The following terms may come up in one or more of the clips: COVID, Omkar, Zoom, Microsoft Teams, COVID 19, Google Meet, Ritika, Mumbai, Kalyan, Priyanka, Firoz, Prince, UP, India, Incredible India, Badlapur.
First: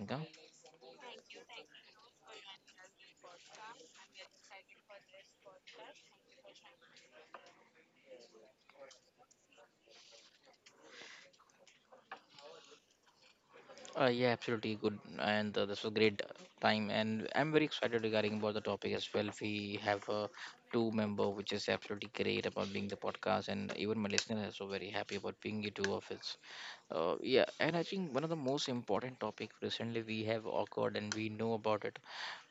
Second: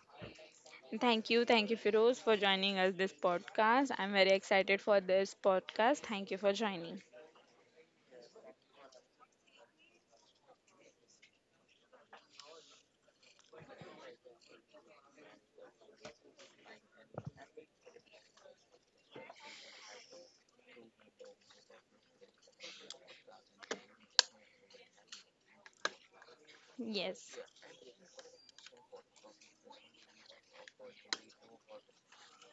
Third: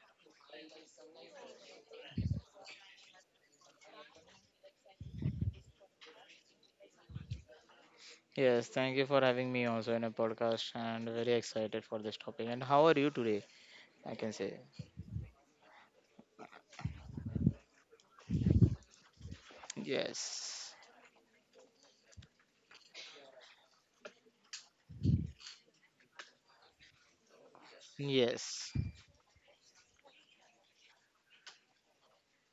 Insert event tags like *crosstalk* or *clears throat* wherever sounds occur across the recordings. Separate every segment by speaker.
Speaker 1: Priyanka.
Speaker 2: Thank you. Thank you, Firoz, for joining us this podcast. I'm very excited for this podcast. Thank you for joining.
Speaker 3: Yes, thank you for having me also in a podcast and very excited for this topic. And how are you today? I
Speaker 1: Yeah,
Speaker 3: can say.
Speaker 1: absolutely good, and this was great time, and I'm very excited regarding about the topic as well. We have a
Speaker 3: Yes,
Speaker 1: two-member, which is absolutely great about being the podcast, and even my listener is so very happy about being you two of its.
Speaker 2: Yes.
Speaker 1: Yeah, and I think one of the most
Speaker 3: yes,
Speaker 1: important topic recently we have occurred, and we know about it,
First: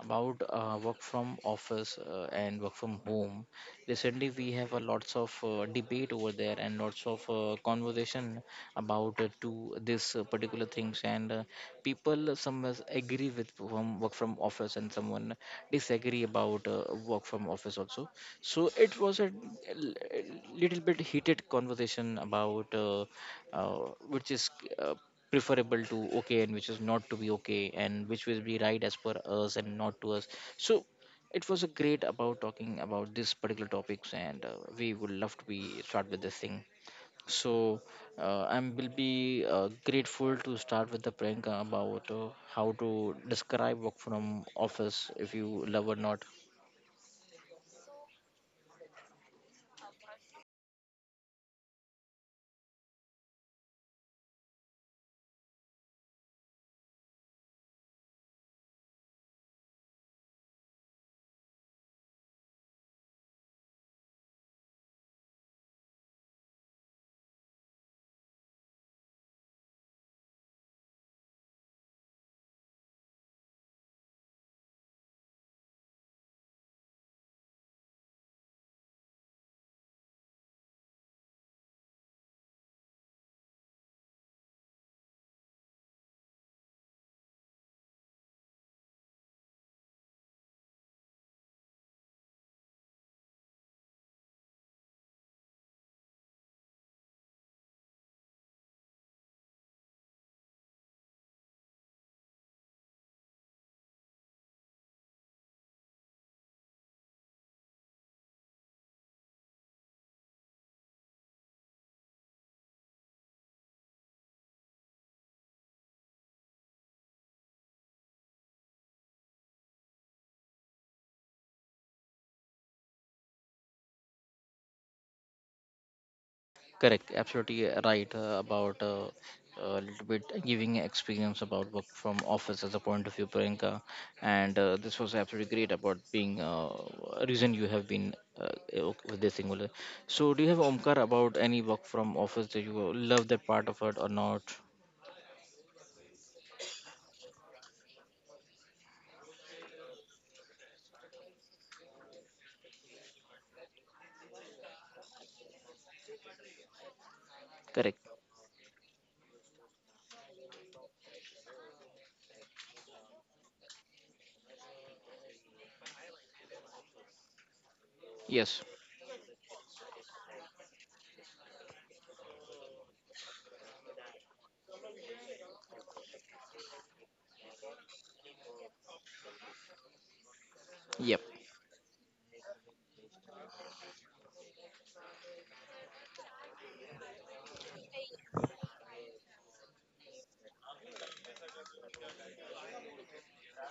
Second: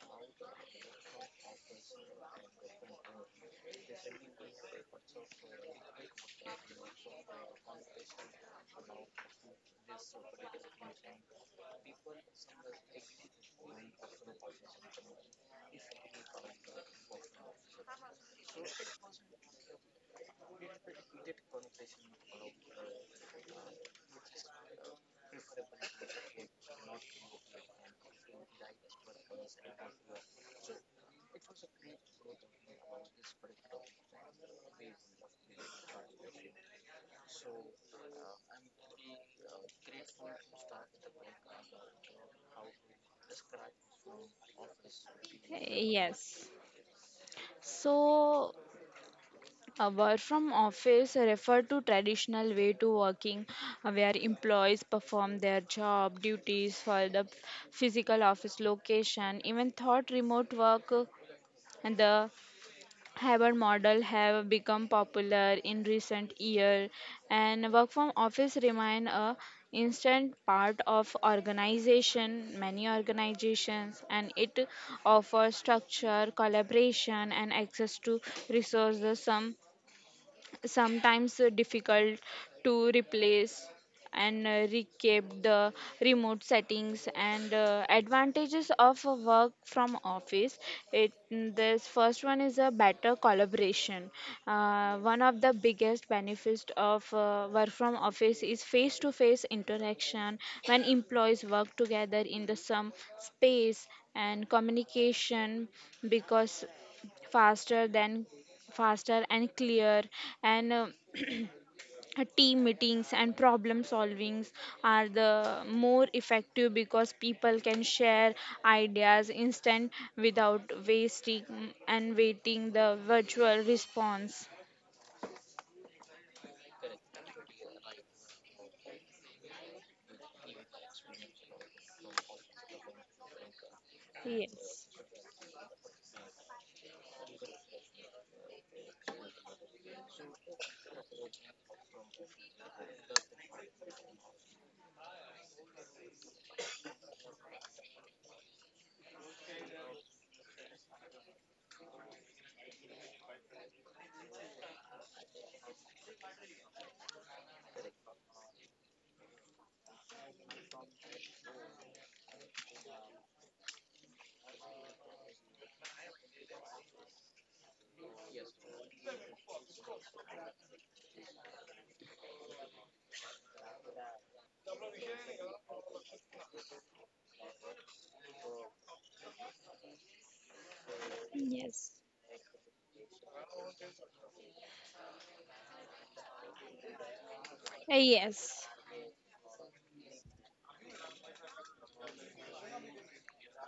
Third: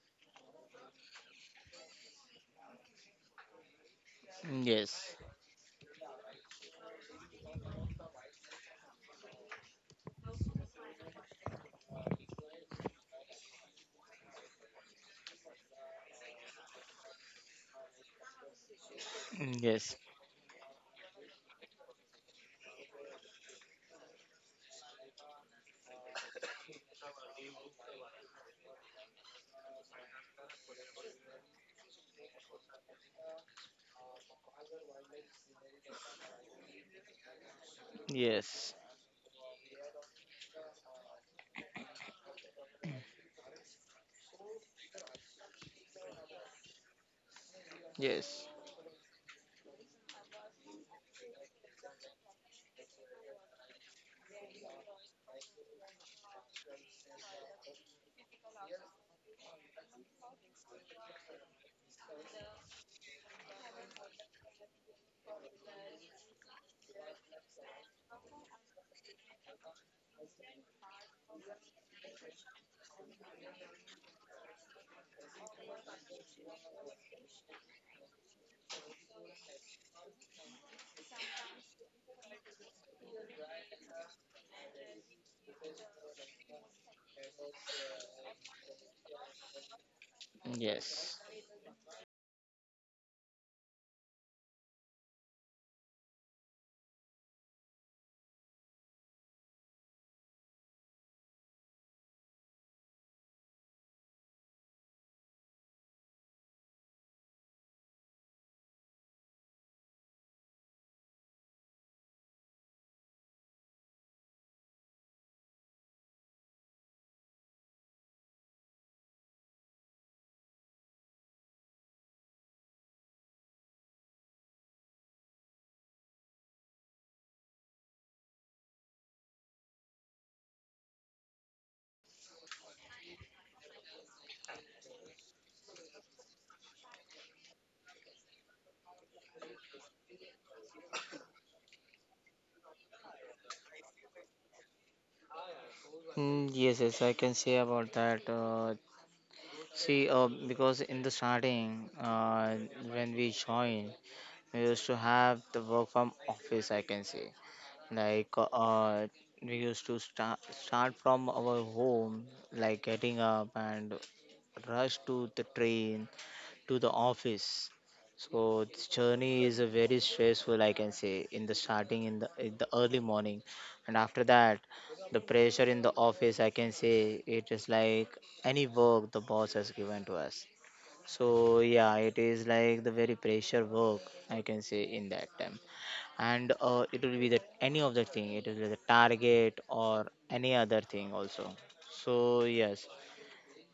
Speaker 1: about work from office and work from home. Recently, we have a lots
Speaker 3: yes,
Speaker 1: of debate over there and lots of conversation about to this particular things and people some agree with from work from office and someone disagree about work from office also, so it was a l-
Speaker 3: yes,
Speaker 1: little bit heated conversation about uh, which is uh, preferable to okay and which is not to be okay and which will be right as per us and not to us, so it was a great about talking about this particular topics and we would love to be start with this thing. So I
Speaker 3: yes,
Speaker 1: will be grateful to start with the Priyanka about how to describe work from office if you love or not.
Speaker 2: Yes.
Speaker 3: yes,
Speaker 2: So, a work from office refer to traditional way to working where employees perform their job duties for the physical office location, even thought remote work and the hybrid model have become popular in recent years, and work from office remain a instant part of organization many organizations, and it offers structure collaboration and access to resources, some sometimes difficult to replace and recap the remote settings and advantages of a work from office. It
Speaker 3: yes.
Speaker 2: this first one is a better collaboration. One of the biggest benefits of work from office is face to face interaction. When employees work together in the same space and communication because faster than faster and clear, and team meetings and problem solvings are the more effective because people can share ideas instant without wasting and waiting the virtual response.
Speaker 1: Correct, absolutely right about a little bit giving experience about work from office as a point of view, Priyanka. And
Speaker 2: Yes.
Speaker 1: this was absolutely great about being a reason you have been uh, with this singular. So do you have Omkar about any work from office that you love that part of it or not?
Speaker 3: Yes, yes, I can say about that. Because in the starting, when we joined, we used to have the work from office, I can say.
Speaker 1: Correct.
Speaker 3: Like we used to start from our home, like getting up and rush to the train to the office. So
Speaker 1: Yes.
Speaker 3: this journey is a very stressful, I can say, in the starting, in the early morning. And after that, the pressure in the office, I can say, it is like any work the boss has given to us.
Speaker 1: Yep.
Speaker 3: So yeah,
Speaker 2: Yes.
Speaker 3: it is like the very pressure work, I can say, in that time. And it will be that any of
Speaker 2: Uh,
Speaker 3: the thing, it will be
Speaker 2: yes
Speaker 3: the target or any other thing also. So yes,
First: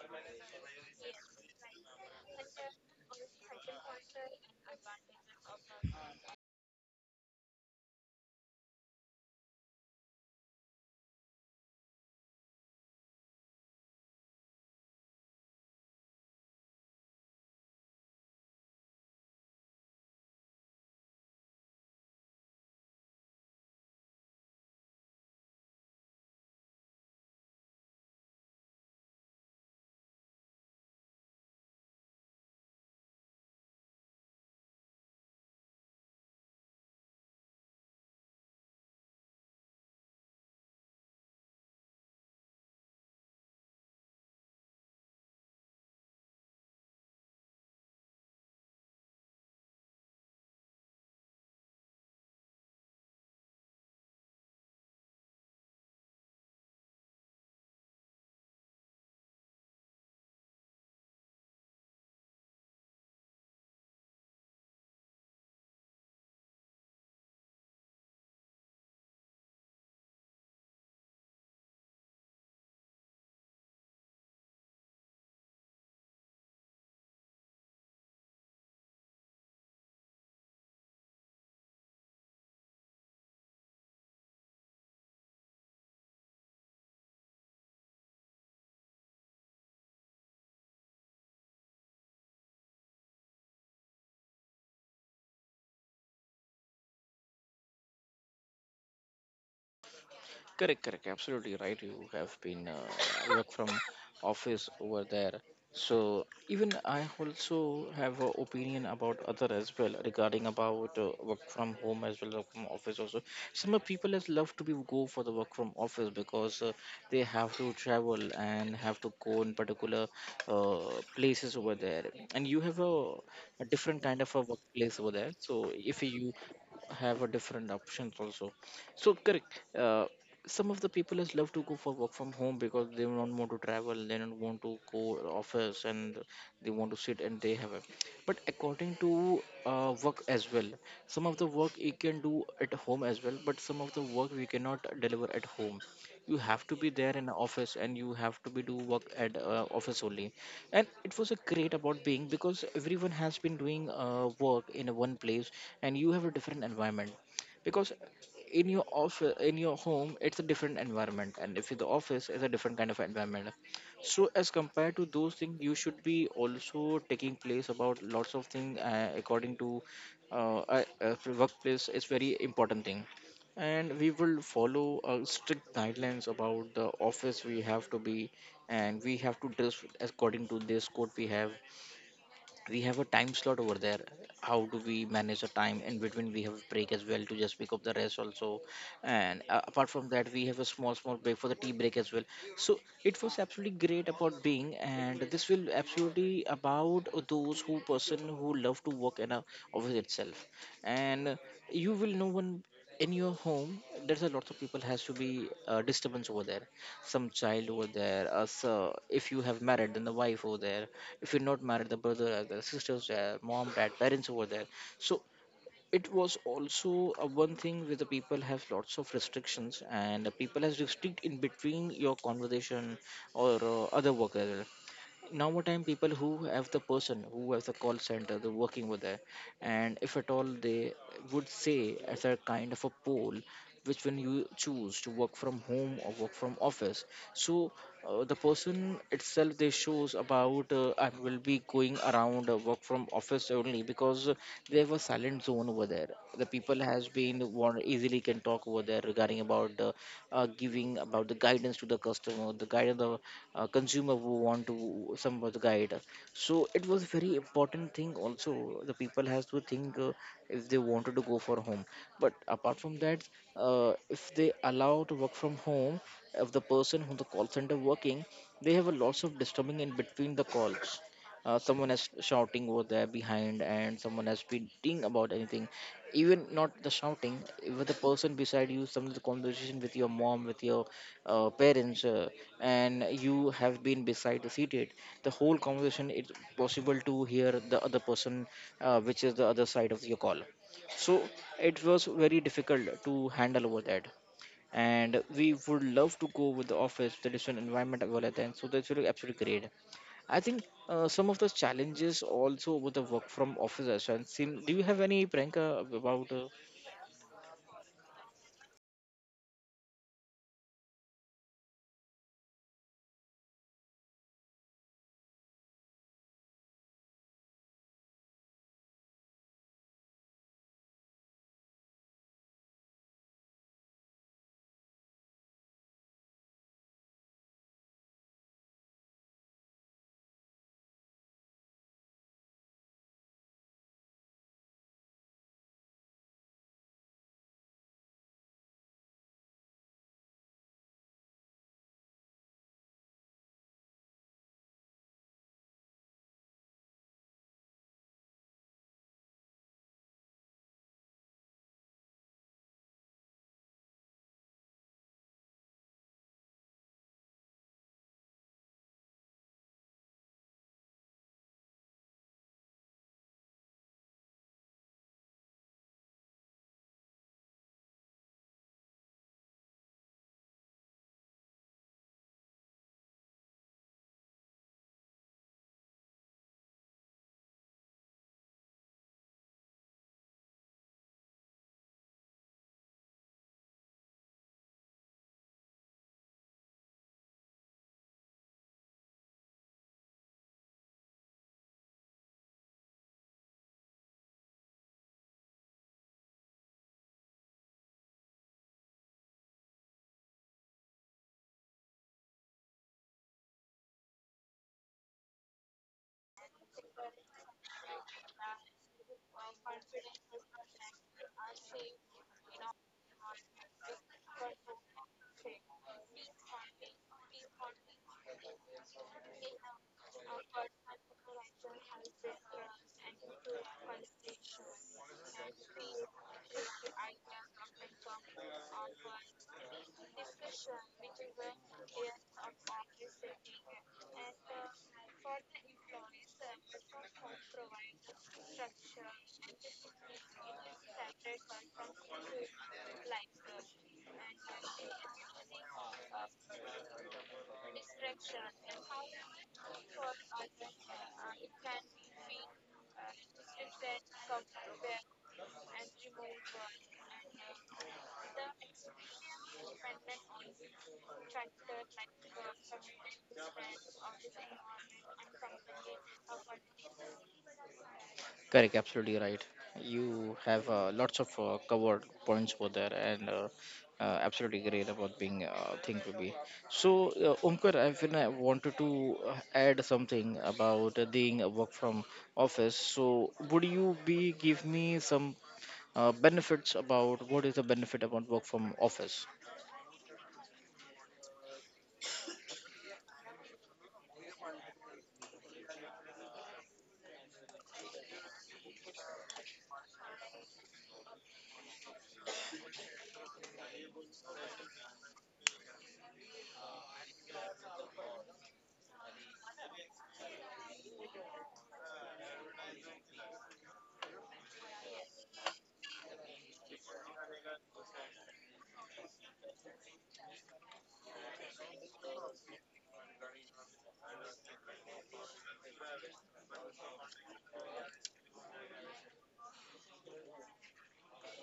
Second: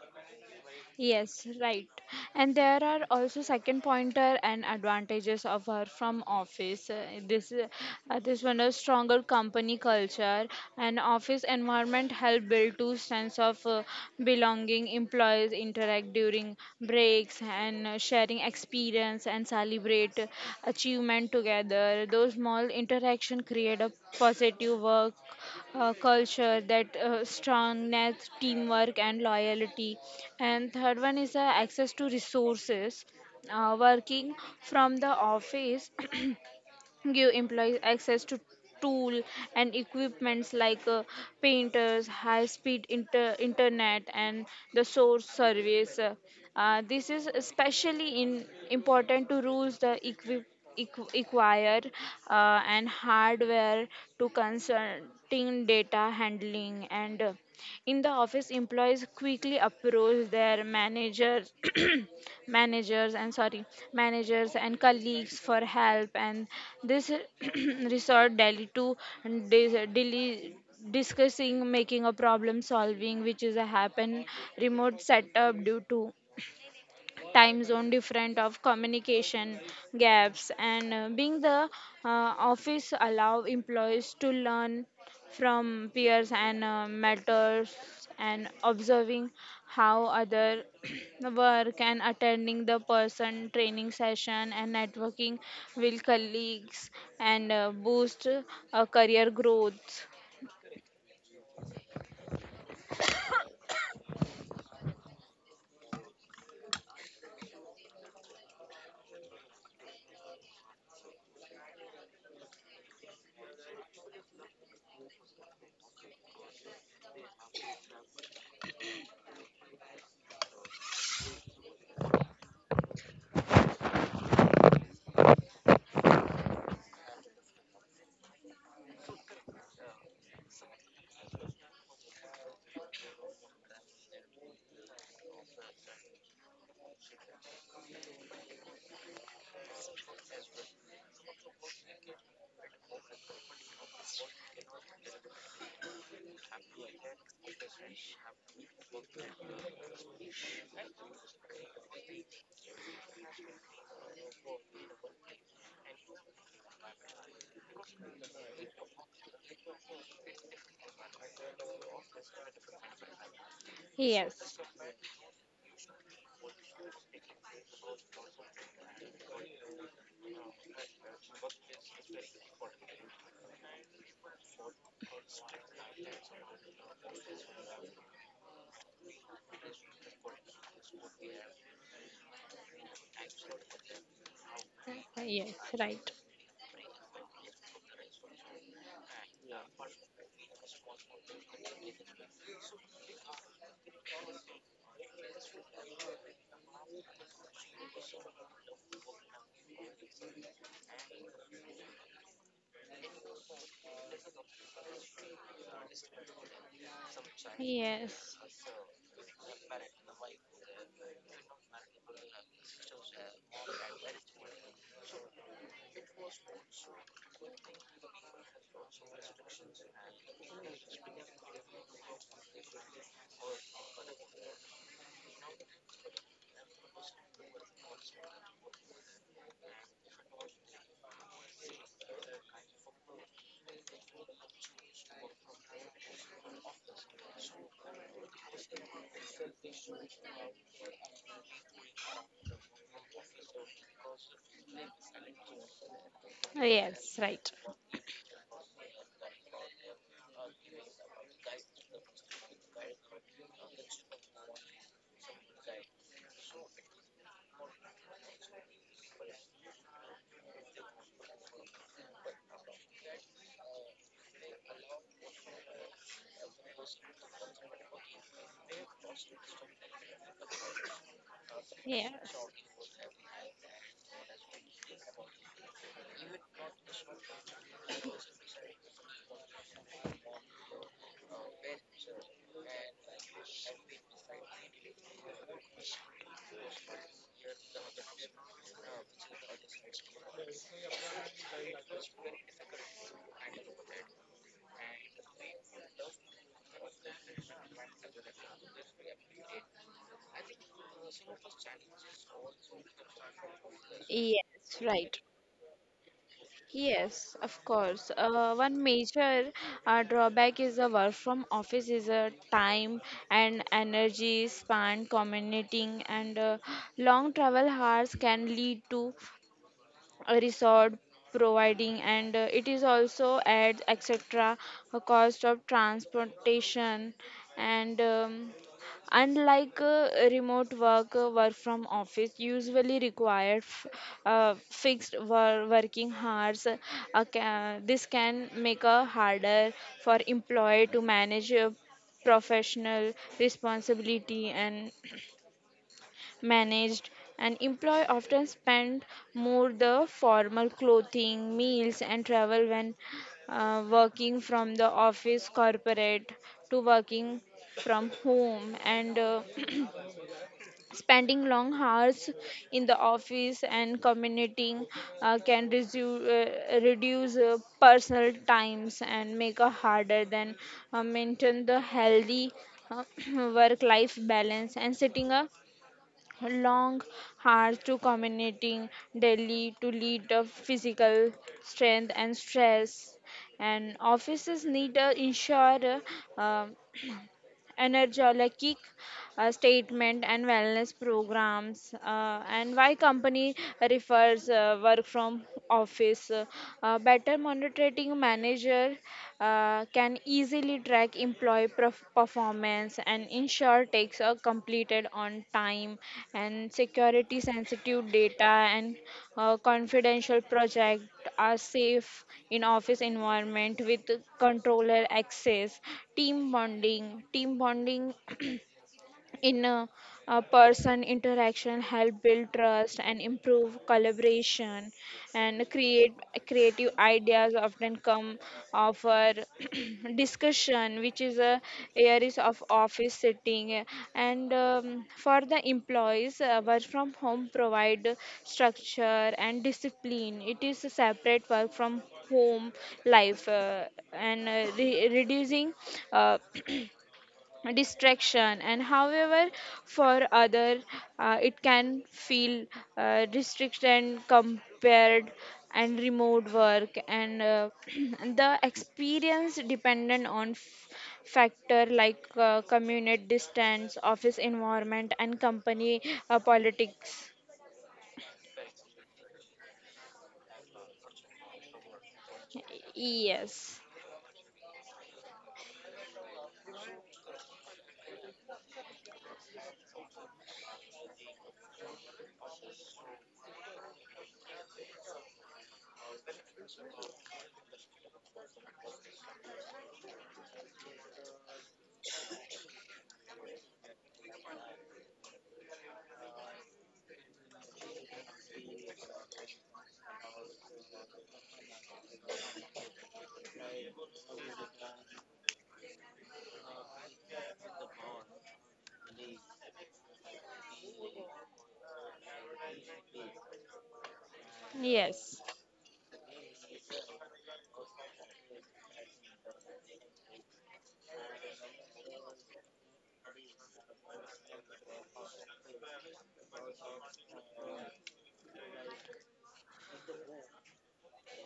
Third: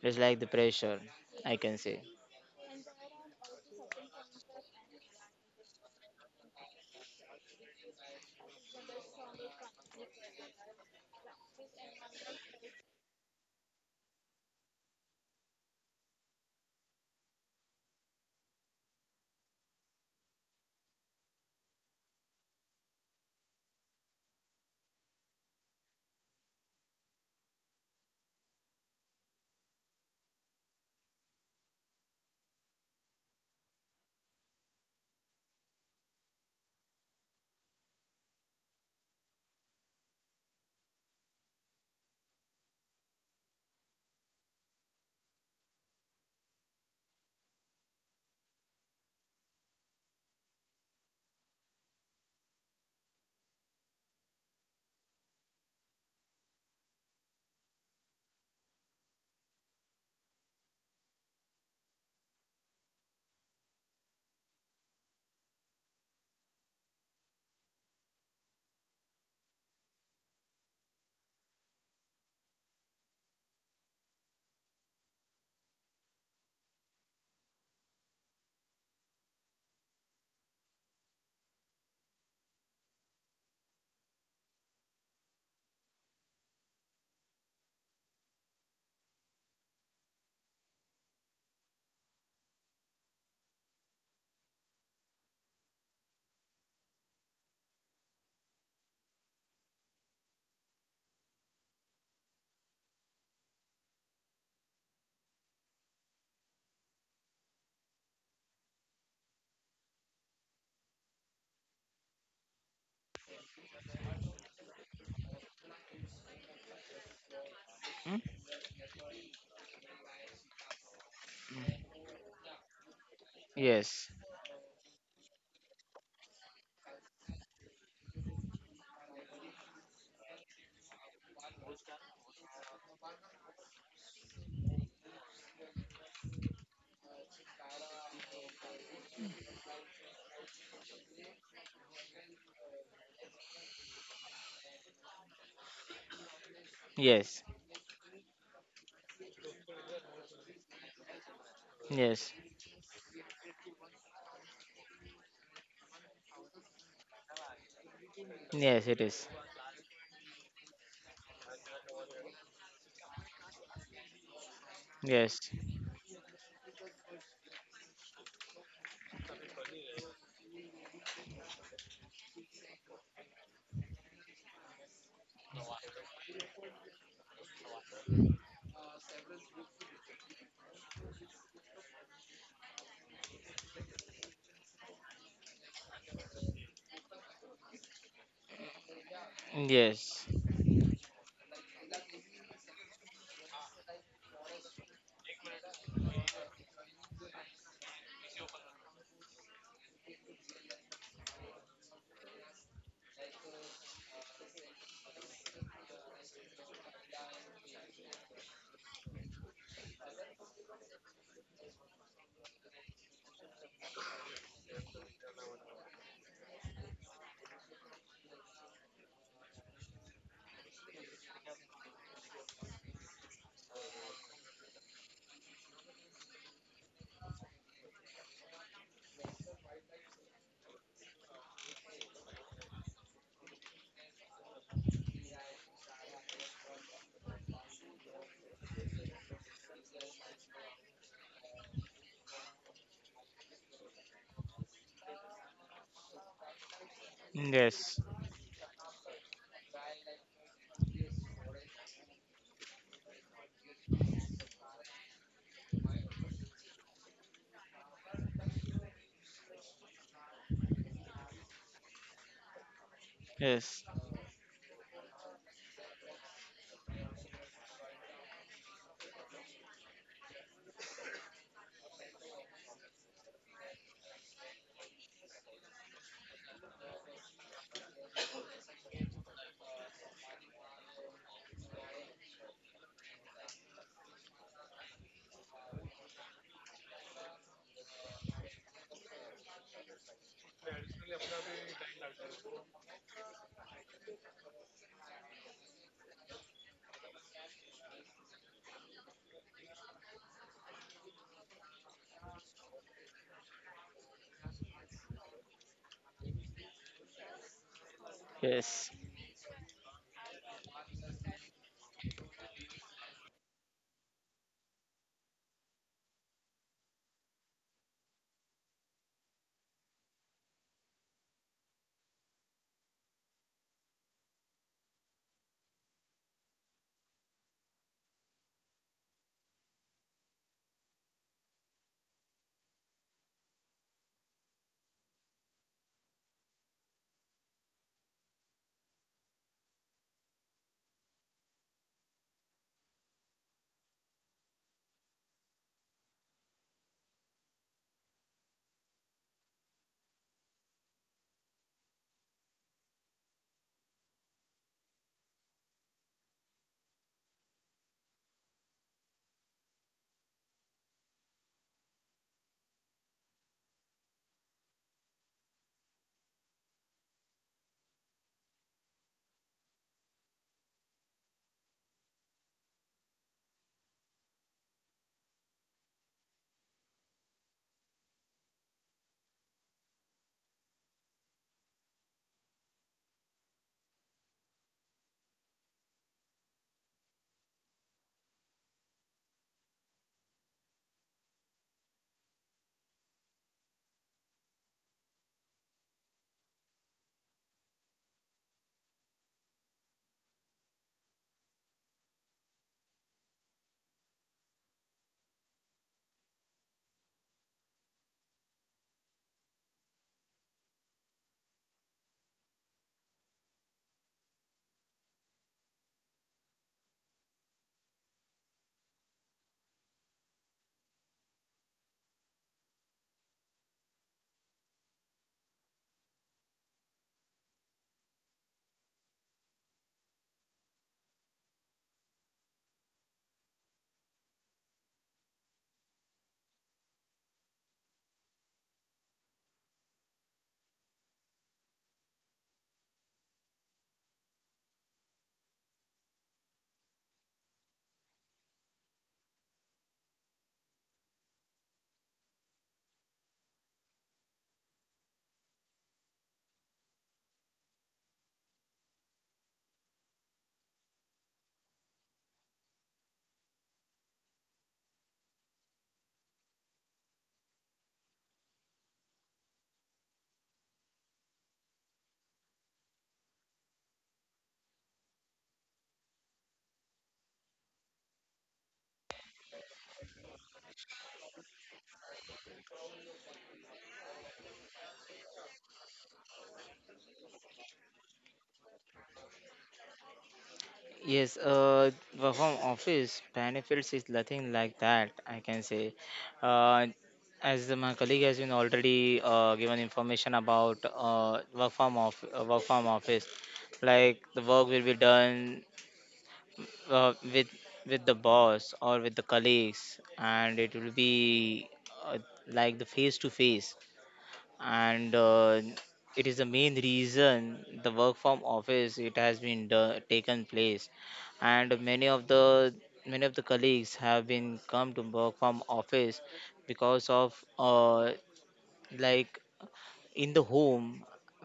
Speaker 3: it's like the pressure,
Speaker 2: Yes,
Speaker 3: I can
Speaker 2: right.
Speaker 3: say.
Speaker 2: And there are also second pointer and advantages of her from office. This this one is stronger company culture, and office environment help build to sense of belonging. Employees interact during breaks and sharing experience and celebrate achievement together. Those small interaction create a positive work culture that strongness teamwork and loyalty. And third one is access to resources. Working from the office *clears throat* give employees access to tool and equipments like painters, high speed internet, and the source service. This is especially in important to rules the acquire and hardware to consulting data handling. And in the office, employees quickly approach their managers, *coughs* *clears throat* managers and sorry, managers and colleagues for help, and this *coughs* *clears throat* resort daily to daily discussing making a problem solving which is a happen remote setup due to time zone different of communication gaps. And being the office allow employees to learn from peers and mentors and observing how other *clears throat* work and attending the person training session and networking with colleagues and boost career growth.
Speaker 1: Correct, correct. Absolutely right. You have been work from office over there. So even I also have an opinion about other as well regarding about work from home as well work from office also. Some of people has love to be go for the work from office because they have to
Speaker 3: Hmm?
Speaker 1: travel and have to go in particular uh, places over there. And you have a different
Speaker 3: Yes,
Speaker 1: kind of a workplace over there. So if you have a different options also, so correct, some of the people is love to go for work from home because they don't want to travel, they don't want to go office and they want to sit and they have it, but according to work as well, some of the work you can do at home as well, but some of the work we cannot deliver at home, you have to be there in the
Speaker 3: yes,
Speaker 1: office and you have to be do work at office only. And it was a great about being
Speaker 3: yes,
Speaker 1: because everyone has been doing work in a one place and you have a different environment, because in your
Speaker 3: yes it is.
Speaker 1: office, in your home it's a different environment and if the office is a different kind of environment. So as
Speaker 2: Yes.
Speaker 1: compared to those
Speaker 3: Yes,
Speaker 1: things you should be also taking place about lots of things according to workplace. It's very important thing, and we will follow strict guidelines about the office we have to be, and we have to dress according to this code we have. We have a time slot over there, how do we manage the
Speaker 2: Yes,
Speaker 1: time, in
Speaker 2: right.
Speaker 1: between we have a break as well to just pick up the rest also. And apart from
Speaker 3: yes,
Speaker 1: that we have a small small break for the tea break as well. So it was absolutely great about being and this will absolutely about those who person who love to work in a office itself. And you will know when in your home there's a lot of people has to be disturbance over there, some child over there.
Speaker 2: Yes.
Speaker 1: So if you have married, then the wife over there. If you're not married, the brother, the sisters, there, mom, dad, parents over there. So it was also one thing where the people have lots of restrictions and the people has restrict in between your conversation or other work. Time people who have the person who has the call center they're working with there, and if at all they would say as a kind of a poll which when you choose to work from home or work from office. So the person itself, they shows about I will be going around work from office only, because they have a silent zone over there, the people has
Speaker 2: Yes,
Speaker 1: been
Speaker 2: right.
Speaker 1: one
Speaker 3: yes,
Speaker 1: easily can talk over there there regarding about the giving about the guidance to the customer, the guidance the consumer who want to some of the guide. So it was very important thing also. The people has to think if they wanted to go for home. But apart from that,
Speaker 3: yes,
Speaker 1: if they allow to work from home, if the person who the call center working, they have a lots of disturbing in between the calls, someone is
Speaker 2: Yes.
Speaker 1: shouting over there behind and someone has been thinking about anything, even not the shouting, with the person beside you, some of the conversation with your mom with your parents, and you have been beside the seated, the whole conversation, it's possible to hear the other person, which is the other side of your call. So it was very difficult to handle over that, and we would love to go with the office, the different environment as well at then, so that's really absolutely great, I think. Some of the challenges also with the work from office as well, seem, do
Speaker 2: Yes,
Speaker 1: you have
Speaker 2: right.
Speaker 1: any prank about
Speaker 2: Yes, of course. One
Speaker 3: yes.
Speaker 2: major drawback is the work from office is a time and energy span, commuting, and long travel hours can lead to a resort providing, and it is also adds etc a cost of transportation. And unlike remote work, work from office usually require fixed working hours. This can make a harder for employee to manage professional responsibility and managed. An employee often spend more the formal clothing meals and travel when working from the office corporate to working from home. And *clears throat* spending long hours in the office and commuting reduce personal times and make it harder than maintain the healthy uh, *clears throat* work life balance, and setting a long hours to commuting daily to lead the physical strength and stress. And offices need to ensure uh, energy like, kick statement and wellness programs. And why company refers work from office, better monitoring manager can easily track employee performance and ensure takes are completed on time. And security sensitive data and confidential project are safe in office environment with controller access. Team bonding, team bonding in a person interaction help build trust and improve collaboration and create creative ideas often come of our *clears throat* discussion which is a areas of office setting. And for the employees, work from home provide structure and discipline. It is a separate work from home life. And reducing uh, *clears throat* distraction. And however for other, it can feel restriction compared and remote work. And *clears throat* the experience dependent on factor like community distance office environment and company politics.
Speaker 1: Correct, absolutely right. You have lots of covered points over there, and
Speaker 2: Yes.
Speaker 1: absolutely great about being thing to be. So, Omkar, I feel I wanted to add something about doing a work from office. So, would you be give me some benefits about what is the benefit about work from office?
Speaker 3: Yes, work from office benefits is nothing like that. I can say, uh, as my colleague has been already given information about work from office, like the work will be done uh, with with the boss or with the colleagues, and it will be uh, like the face to face. And
Speaker 2: Yes.
Speaker 3: it is the main reason the work from office it has been taken place, and many of the colleagues have been come to work from office, because of like in the home,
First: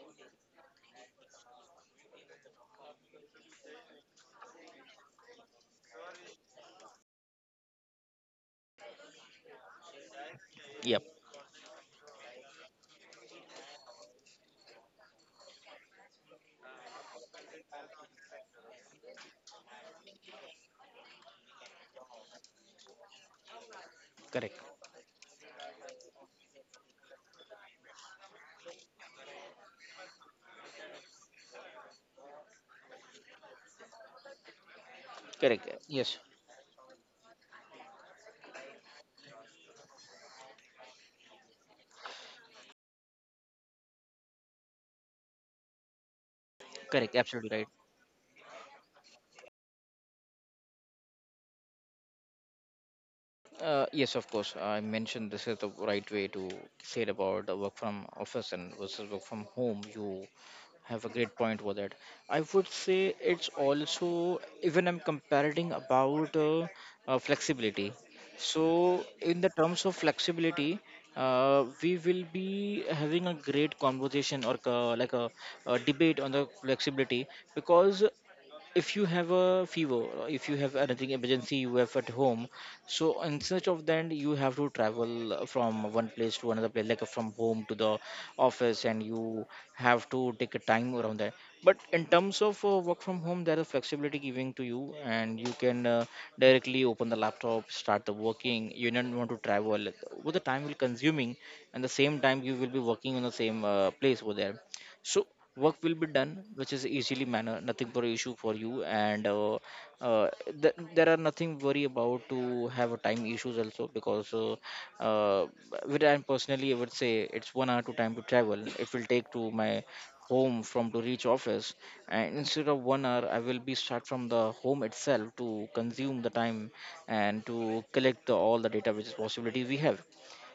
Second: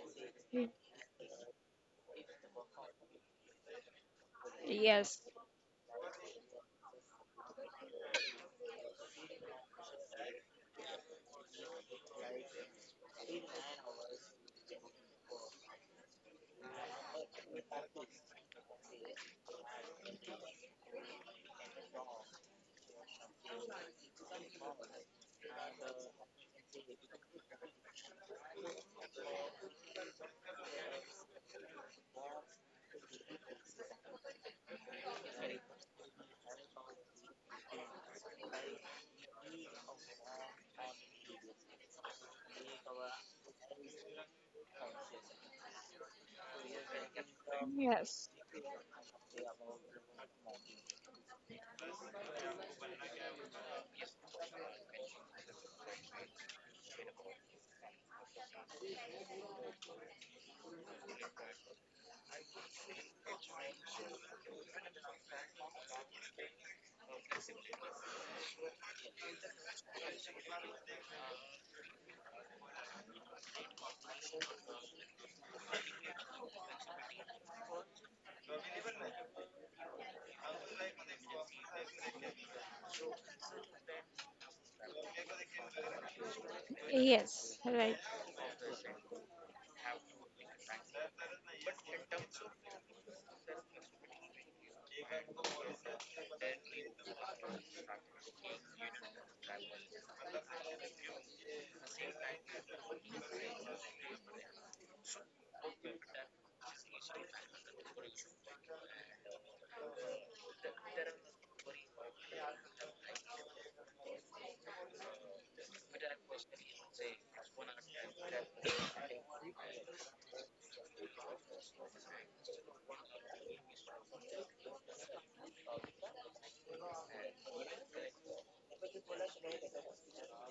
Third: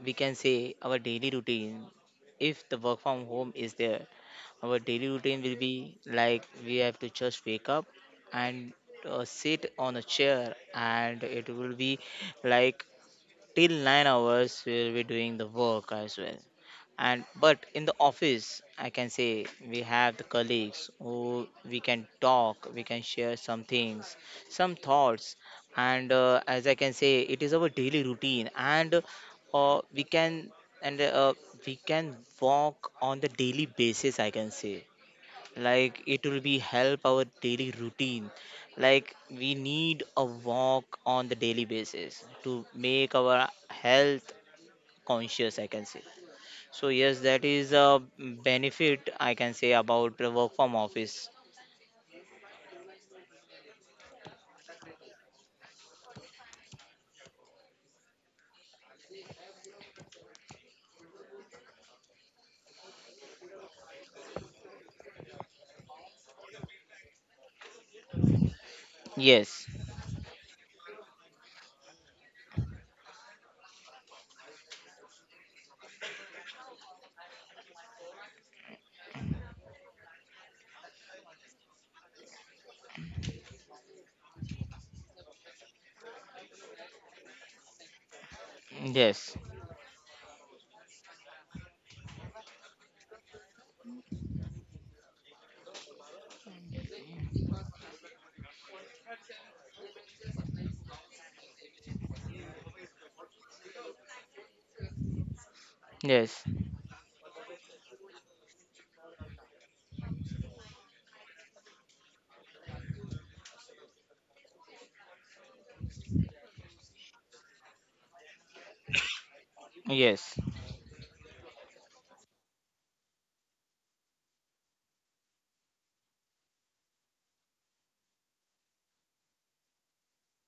Speaker 3: we can say, our daily routine. If the work from home is there, our daily
Speaker 2: Yes.
Speaker 3: routine will be like we have to just wake up and sit on a chair,
Speaker 1: Yep,
Speaker 3: and it will be like till 9 hours we'll be doing the work as well. And but in the office, I can say, we have the colleagues who we can talk, we can share some things,
Speaker 1: correct,
Speaker 3: some thoughts. And as I can say, it is our daily routine. And uh, we can and uh, we can walk on the daily basis, I can say.
Speaker 1: correct.
Speaker 3: Like
Speaker 1: Yes,
Speaker 3: it will be help our daily routine, like we need a walk on the daily basis to make our health conscious, I can say. So
Speaker 1: correct,
Speaker 3: yes,
Speaker 1: absolutely
Speaker 3: that
Speaker 1: right.
Speaker 3: is a
Speaker 2: Yes.
Speaker 3: benefit, I can say, about the work from office.
Speaker 1: Yes, of course. I mentioned this is the right way to say it about the work from office and versus work from home. You have a great point with that. I would say it's also, even I'm comparing about flexibility. So in the
Speaker 3: Yes,
Speaker 1: terms of flexibility, we will be having a great conversation or like a debate on the flexibility, because if you have a fever, or if you have anything emergency you have at home, so in search of that you have to travel from one place to another place, like from
Speaker 2: Yes,
Speaker 1: home to the
Speaker 2: right.
Speaker 1: office, and
Speaker 3: yes,
Speaker 1: you have to take a time around that. But in terms of work from home there is flexibility giving to you, and you can directly open the laptop, start the working, you don't want to travel with the time will consuming, and the same time you will be working on the same place over there. So work will be done,
Speaker 3: yes,
Speaker 1: which is easily manner, nothing for issue for you, and uh, there are nothing worry about to have a time issues also, because uh, with and personally I would say it's 1 hour to time to travel it will take to my
Speaker 3: yes,
Speaker 1: home from to reach office, and instead of 1 hour I will be start from the home itself to consume the time, and to collect the, all the data which is possibility we have.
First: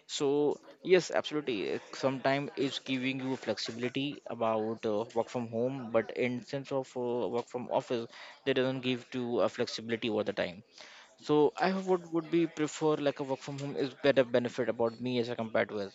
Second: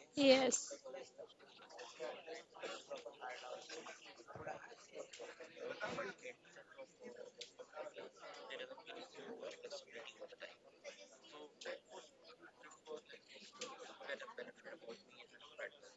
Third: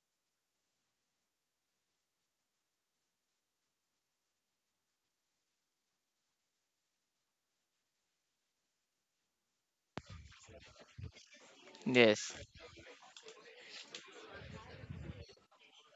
Speaker 1: So
Speaker 2: Yes.
Speaker 1: yes, absolutely. Sometimes it's giving you flexibility about work from home, but in sense of work from office, they doesn't give to a flexibility over the time. So I would
Speaker 3: yes,
Speaker 1: be prefer like a work from home is better benefit about me as I compared to us.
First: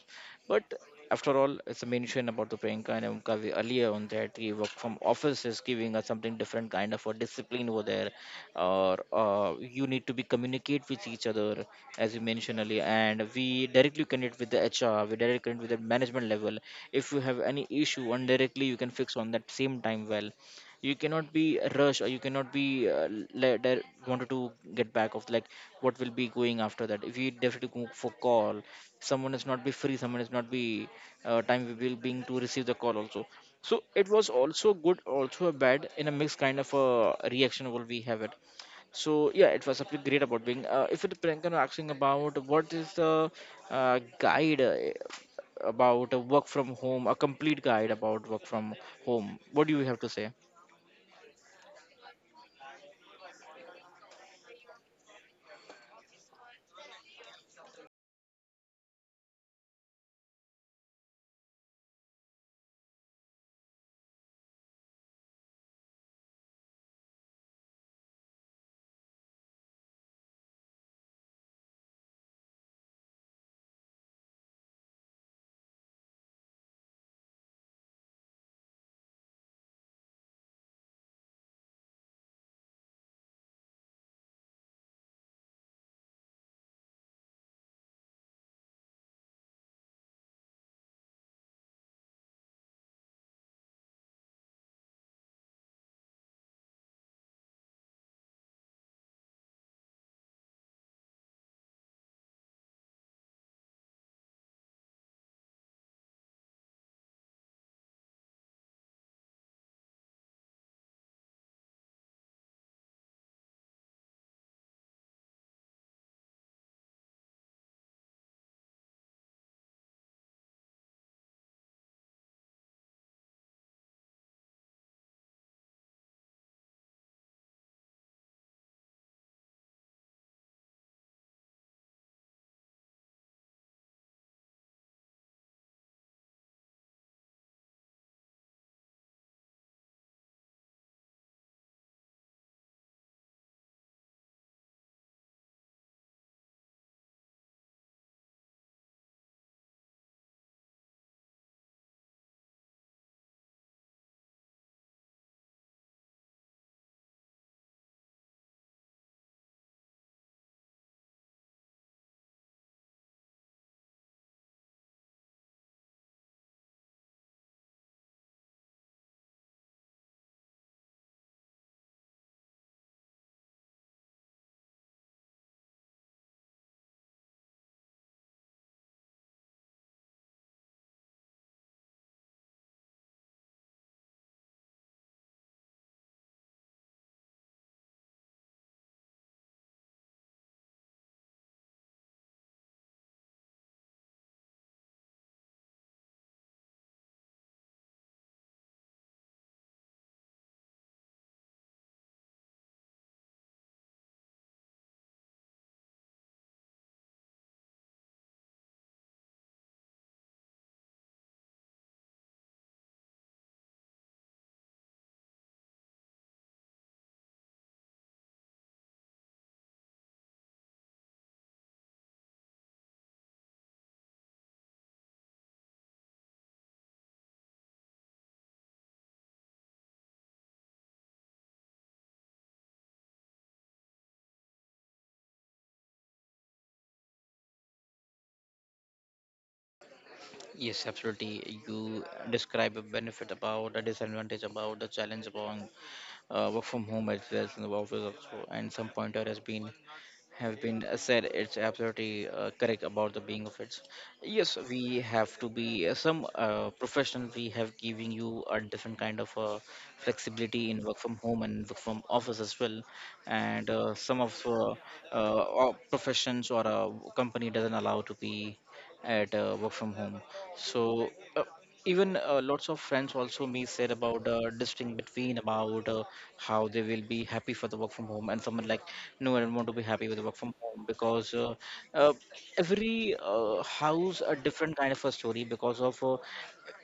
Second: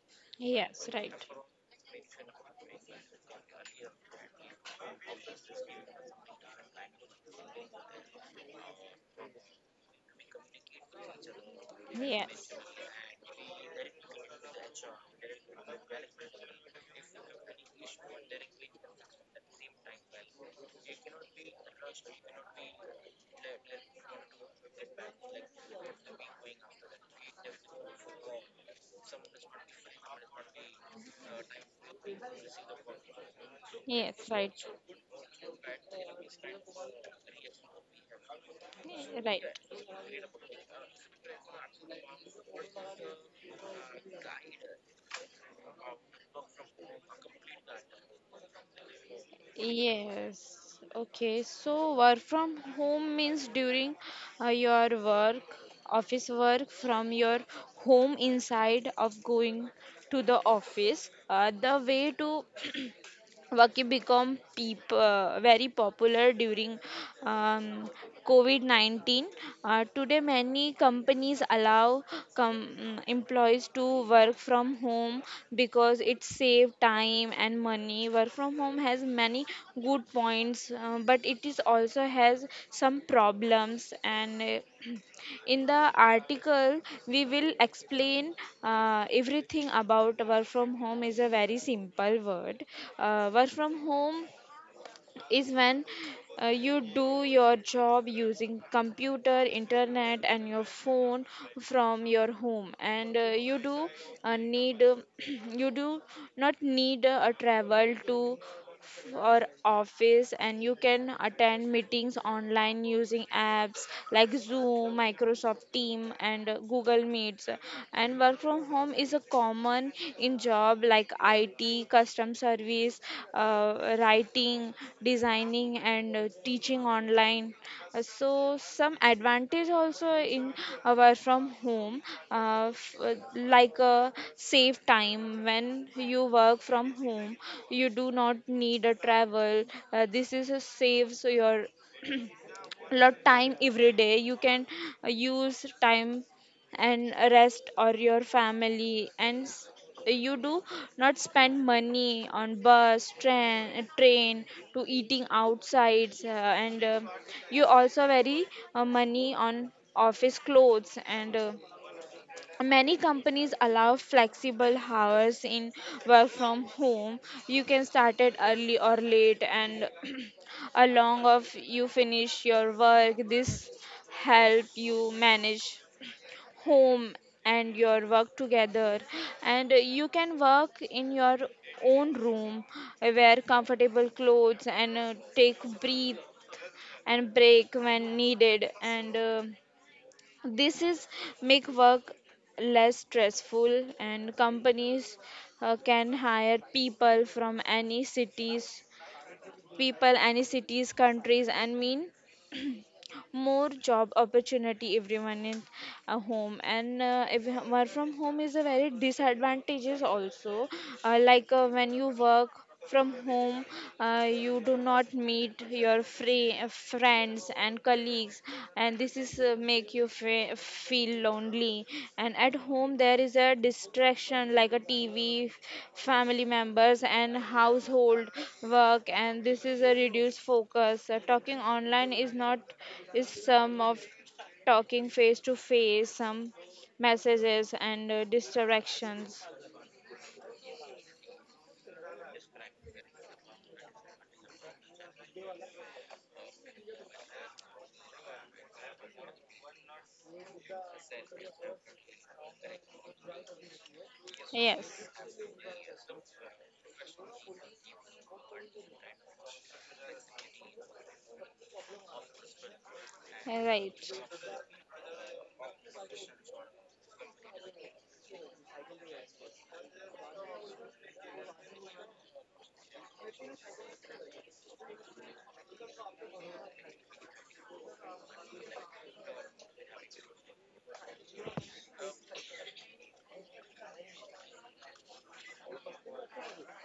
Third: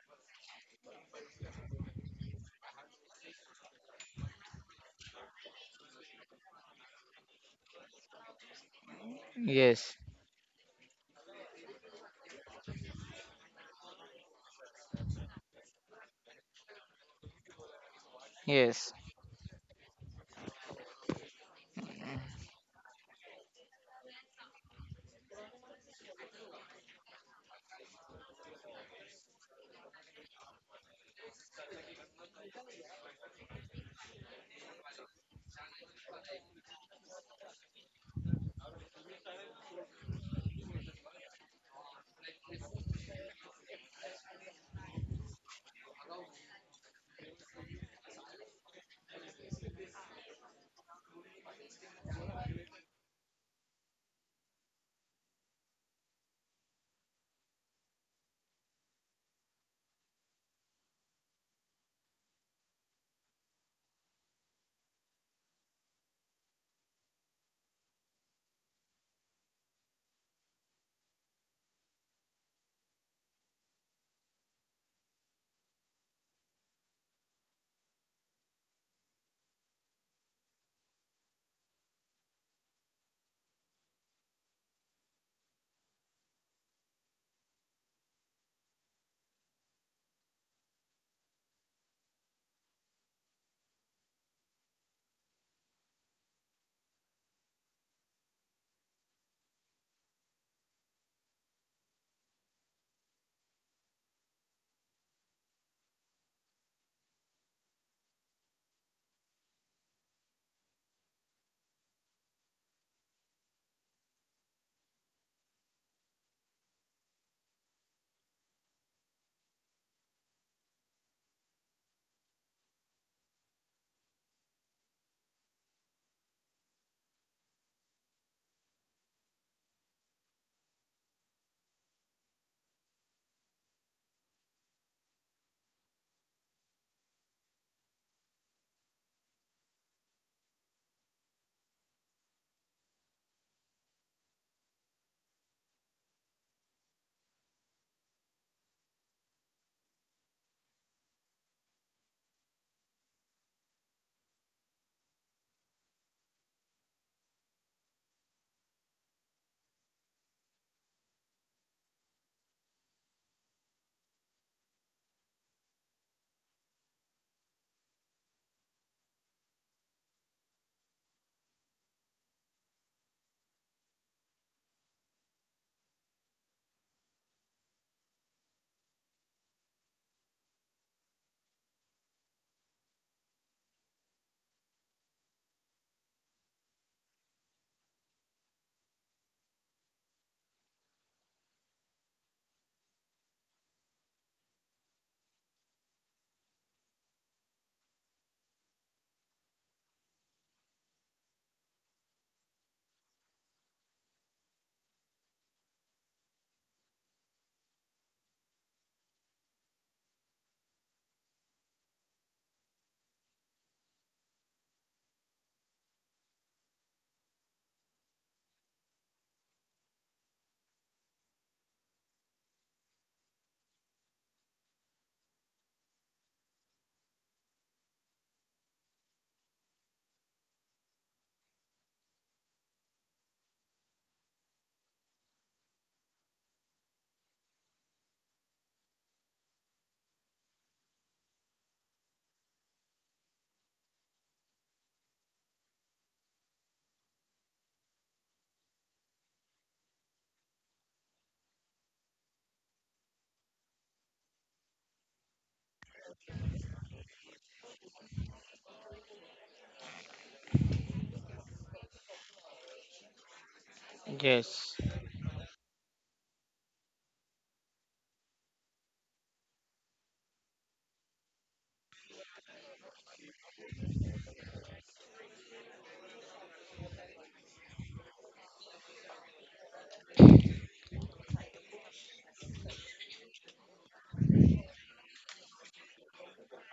Speaker 1: But
Speaker 2: Yes, right.
Speaker 1: after all, it's a mention about the Priyanka and Omkar we earlier on that the work from office is giving us something different kind of a discipline over there, or you
Speaker 3: yes,
Speaker 1: need to be communicate with each other. As you
Speaker 2: Yes.
Speaker 1: mentioned earlier, and we directly connect with the HR, we directly connect with the management level. If you have any issue, and directly you can
Speaker 3: yes,
Speaker 1: fix on that same time. Well, you cannot be rushed or you cannot be le- de- wanted to get back of like what will be going after that if you definitely go for call. Someone is not be free, someone is not be time we will being to receive the call also. So it
Speaker 2: Yes,
Speaker 1: was
Speaker 2: right,
Speaker 1: also good also a bad in a mixed kind of a reaction what we have it. So
Speaker 2: right.
Speaker 1: yeah, it was something great about being if it Priyanka, asking about what is the guide about a work from home, a complete guide about work from home. What do you have to say?
Speaker 2: Yes. Okay. So work from home means during your work, office work from your home inside of going to the office. The way to Vaki become very popular during um, COVID 19. Today, many companies allow employees to work from home because it saves time and money. Work from home has many good points, but it is also has some problems. And in the article, we will explain everything about work from home is a very simple word. Work from home is when you do your job using computer, internet, and your phone from your home. And you do need *clears throat* you do not need a travel to or office, and you can attend meetings online using apps like Zoom, Microsoft Team, and Google Meets. And work from home is a common in job like IT, custom service, writing, designing, and teaching online. So some advantage also in our from home, uh, f- uh, like save time. When you work from home, you do not need a travel. This is a saves your lot time. Every day you can use time and rest or your family. And you do not spend money on bus, train to eating outside. And You also very money on office clothes. And many companies allow flexible hours in work from home. You can start it early or late, and *clears throat* along of you finish your work. This help you manage home and your work together. And you can work in your own room, wear comfortable clothes, and take breathe and break when needed. And this is make work less stressful, and companies can hire people from any cities, people any cities, countries and mean more job opportunity everyone in a home. And if work from home is a very disadvantages also, like when you work from home, you do not meet your free friends and colleagues, and this is make you feel lonely. And at home there is a distraction like a TV, family members, and household work, and this is a reduced focus. Talking online is not is some of talking face to face some messages and distractions.
Speaker 1: Yes, absolutely. You describe a benefit about a disadvantage about the challenge about work from home as well as in the office also, and some pointer has been have been said it's absolutely correct about the being of it. Yes, we
Speaker 2: Yes.
Speaker 1: have to be some professional. We have giving you a different kind of flexibility in work from home and work from office as well. And
Speaker 2: Right.
Speaker 1: some of
Speaker 3: yes,
Speaker 1: or professions or a company doesn't allow to be at work from home. So uh, even lots of friends also me said about distinct between about how they will be happy for the work from home and someone like no, I don't want to be happy with the work from home because uh, every house a different kind of a story because of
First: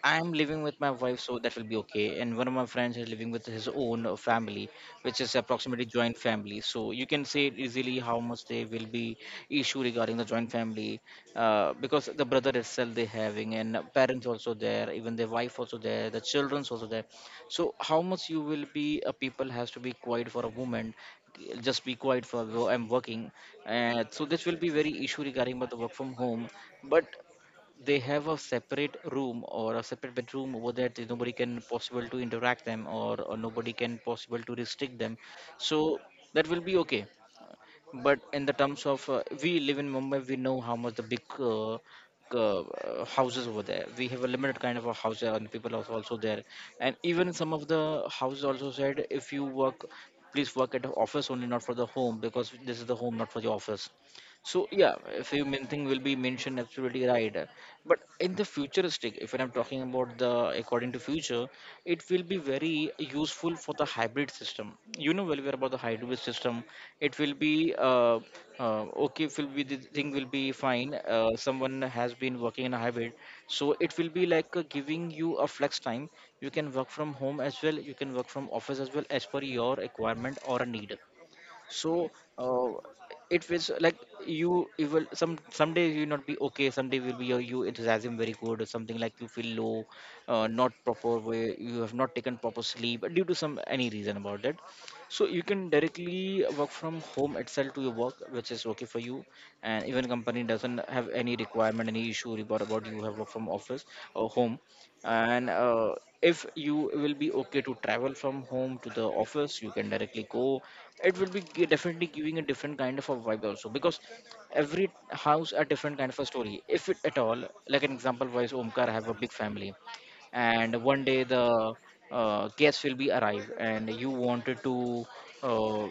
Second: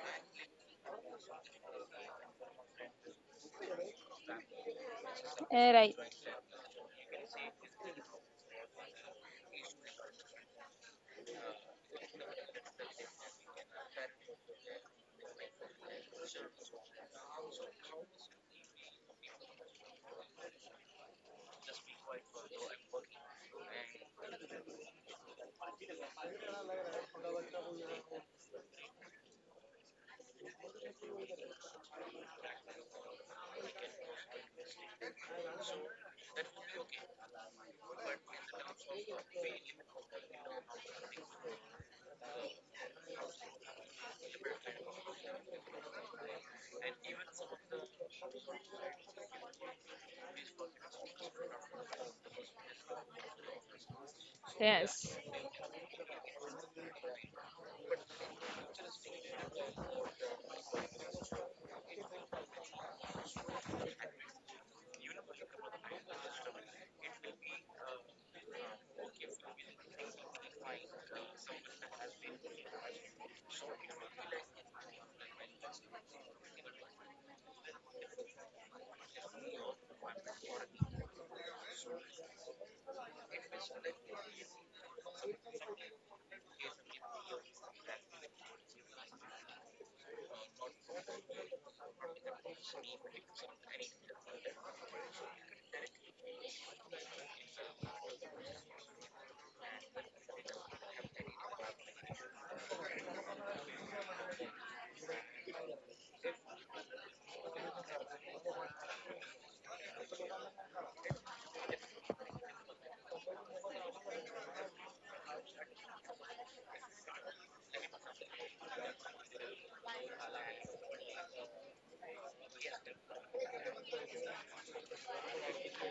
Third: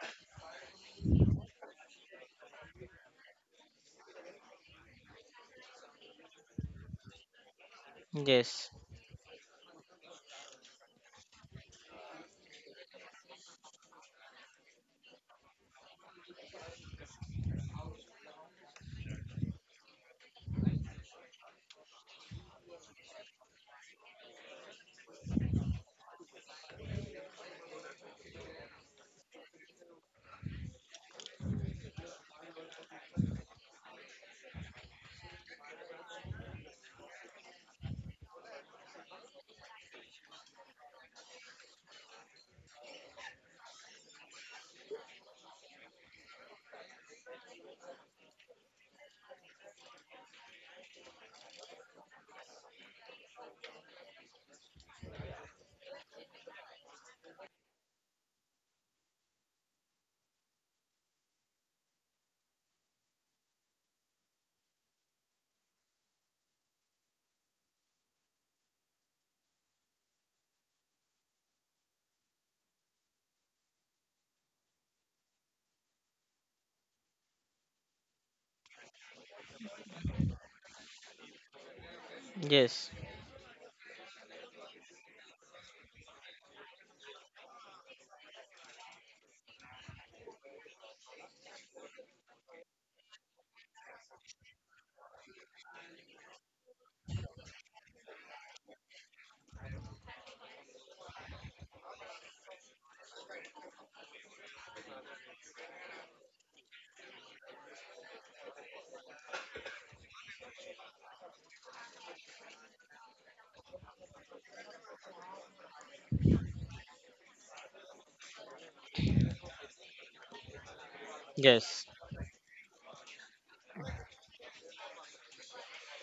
Speaker 1: I'm living with my wife, so that will be okay. And one of my friends is living with his own family, which is approximately
Speaker 2: Right.
Speaker 1: joint family. So you can say easily how much there
Speaker 3: yes,
Speaker 1: will be issue regarding the joint family, because the brother itself they having and parents also there, even the wife also there, the childrens also there. So how much you will be a people has to be quiet for a moment, just be quiet for though I'm working. So this will be very issue regarding about the work from home. But they have a separate room or a separate bedroom over there that is nobody can possible to interact them or nobody can possible to restrict them. So that will be okay. But in the terms of we live in Mumbai, we know how much the big houses over there. We have a limited kind of a house and people are also there. And even some of the houses also said if you work, please work at the office only, not for the home, because this is the home, not for the office. So yeah,
Speaker 2: Yes.
Speaker 1: if you main thing will be mentioned, absolutely right. But in the futuristic, if I'm talking about the according to future, it will be very useful for the hybrid system. You know well aware about the hybrid system. It will be uh, okay. It will be the thing will be fine. Someone has been working in a hybrid, so it will be like giving you a flex time. You can work from home as well. You can work from office as well as per your requirement or a need. So uh,
Speaker 3: yes,
Speaker 1: it was like you will some days you not be okay, some day will be your you enthusiasm very good or something like you feel low. Not proper way you have not taken proper sleep due to some any reason about that. So you can directly work from home itself to your work which is okay for you. And even company doesn't have any requirement any issue about you have work from office or home. And if you will be okay to travel from home to the office, you can directly go. It will be definitely giving a different kind of a vibe also, because every house a different kind of a story if it at all. Like an example wise, Omkar have a big family. And one day
Speaker 3: yes,
Speaker 1: the guests will be arrive and you wanted to uh,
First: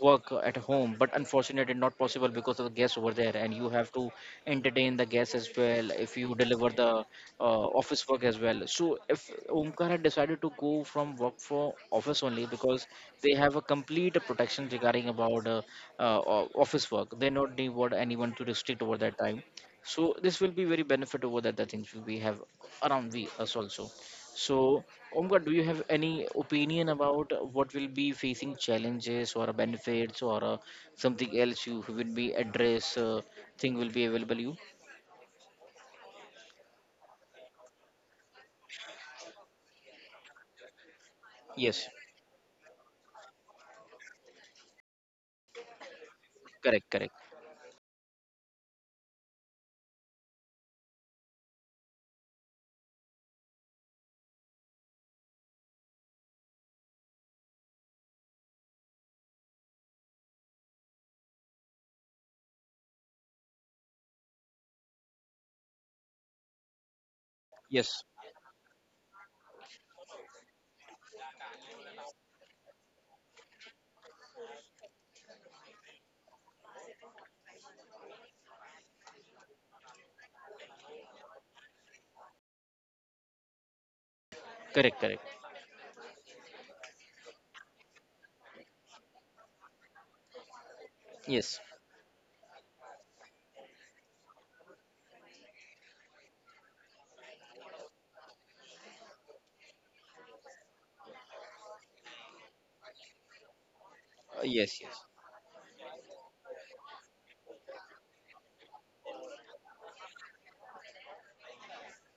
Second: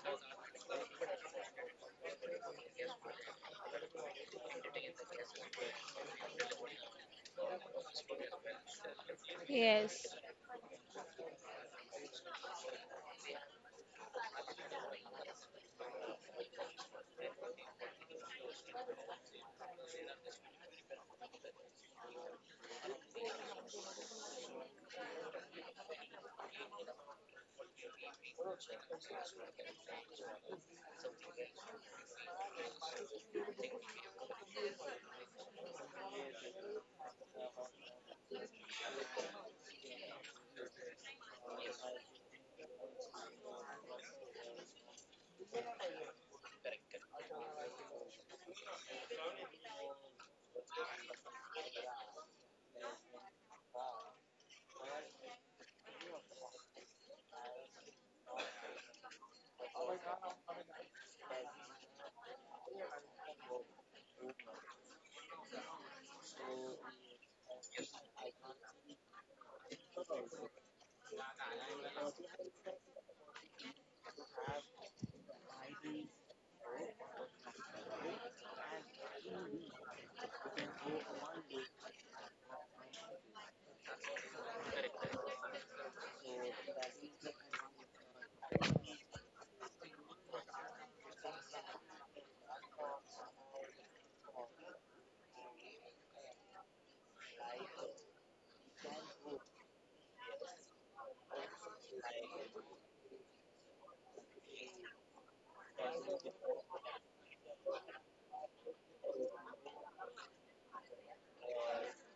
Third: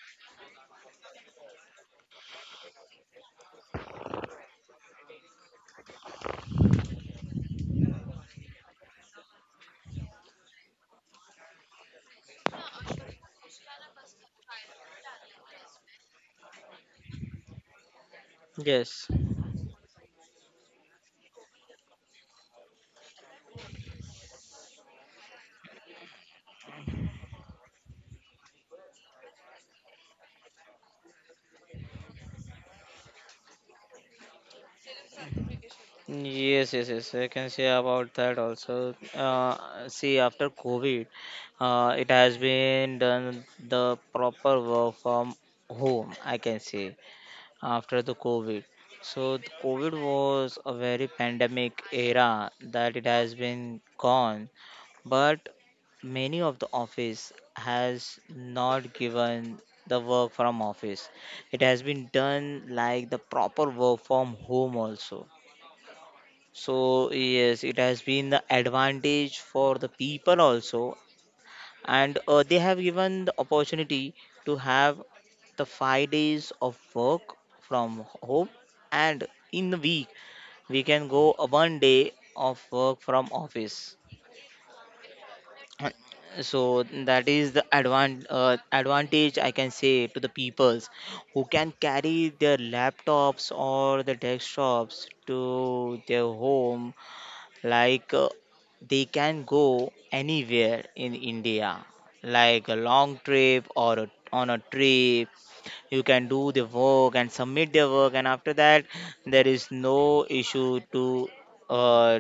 Speaker 1: work at home, but unfortunately not possible because of the guests over there, and you have to entertain the guests as well if you deliver the office work as well. So if Omkar had
Speaker 2: Yes.
Speaker 1: decided to go from work for office only because they have a complete protection regarding about office work, they not need what anyone to restrict over
Speaker 3: yes.
Speaker 1: that time. So this will be very benefit over the other things we have around we us also. So Omkar, do you have any opinion about what will be facing challenges or benefits or something else you will be address thing will be available you.
Speaker 3: Yes, yes, yes. I can say about that also. See, after COVID,
Speaker 1: Yes,
Speaker 3: it has been done the proper work from home, I can
Speaker 1: correct,
Speaker 3: say,
Speaker 1: correct.
Speaker 3: after the COVID. So the COVID was a very pandemic era that it has been gone, but many of the office has not given the work from office. It has been done like the proper work from home also. So yes, it has
Speaker 1: Yes,
Speaker 3: been the advantage for the people also, and they have given the opportunity to have the 5 days of work from home, and in the week we can go a 1 day of work from office.
Speaker 1: correct, correct.
Speaker 3: Right. So that is the advantage, I can say, to the peoples who
Speaker 1: Yes.
Speaker 3: can carry their laptops or the desktops to their home, like uh, they can go anywhere in india, like a long trip or, a on a
Speaker 1: Yes, yes.
Speaker 3: trip, you can do the work and submit their work. And after that there is no issue to uh,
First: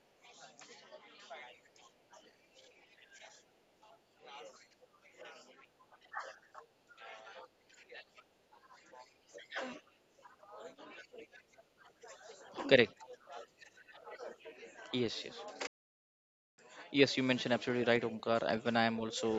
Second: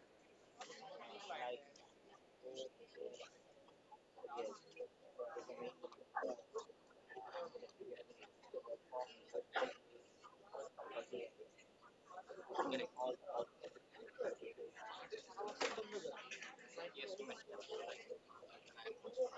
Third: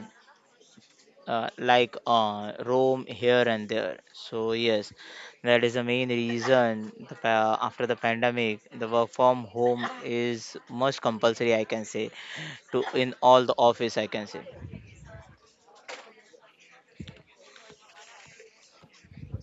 Speaker 3: roam here and there. So yes, that is the main reason the, after the pandemic, the work from home is much compulsory, I can say, to
Speaker 1: Correct.
Speaker 3: in all the office, I can say.
Speaker 1: Yes, yes. Yes, you mentioned absolutely right, Omkar. When I am also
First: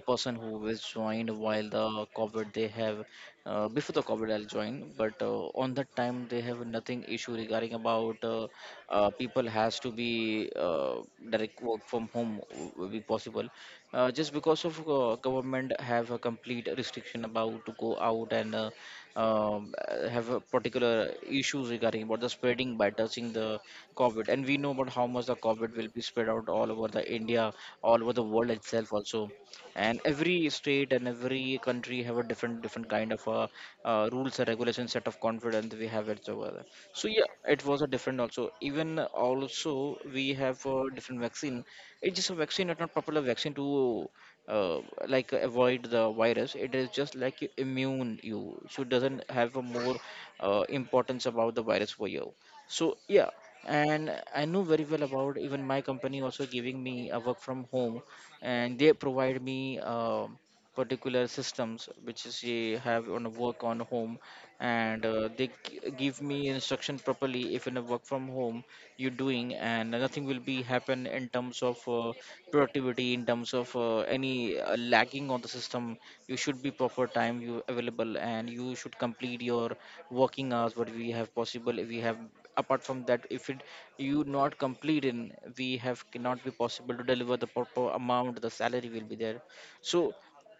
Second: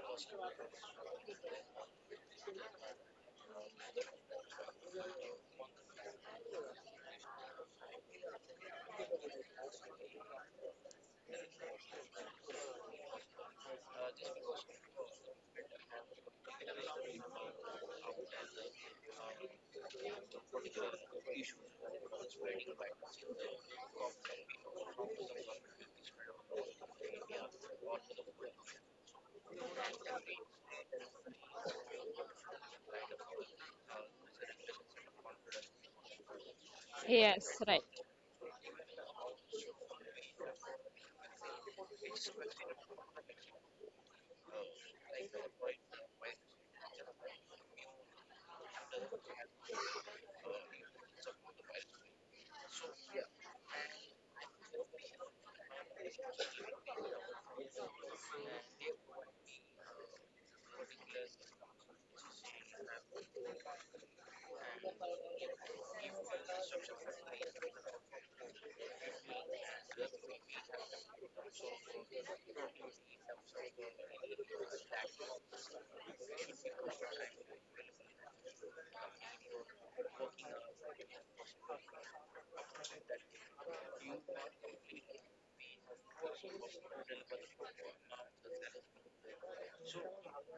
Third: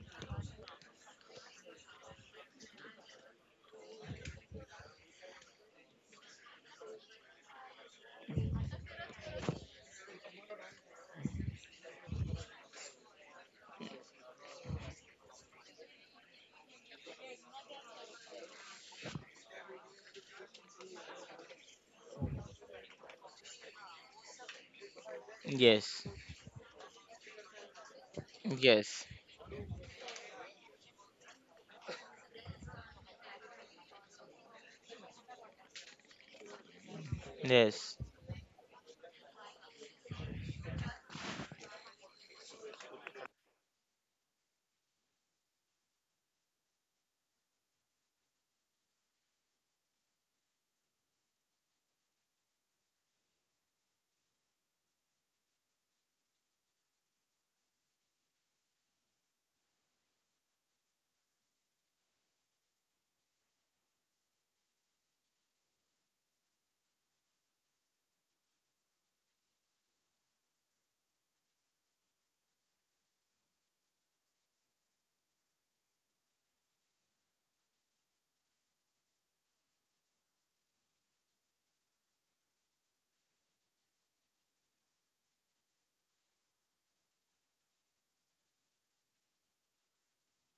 Speaker 1: a person who was joined while the COVID, they have before the COVID I'll join, but on that time they have nothing issue regarding about people has to be direct work from home will be possible. Just because of government have a complete restriction about to go out and have a particular issues regarding about the spreading by touching the COVID, and we know about how much the COVID will be
Speaker 3: Yes,
Speaker 1: spread out all over the India, all over the world itself
Speaker 3: yes.
Speaker 1: also, and every state and every country have a different different kind of rules and regulations set of confidence we have it over there. So yeah,
Speaker 2: Yes,
Speaker 1: it was
Speaker 2: right.
Speaker 1: a
Speaker 3: Yes,
Speaker 1: different also. Even also we have a different vaccine. It's just a vaccine, it's not popular vaccine to uh, like avoid the virus. It is just like you immune you, so it doesn't have a more importance about the virus for you. So yeah, and I know very well about even my company also giving me a work from home. And they provide me particular systems which is you have on a work on home. And they give me instruction properly if in a work from home you're doing, and nothing will be happen in terms of productivity in terms of any lagging on the system. You should be proper time you available and you should complete your working hours what we have possible if we have. Apart from that, if it you not complete in we have cannot be possible to deliver the proper amount the salary will be there. So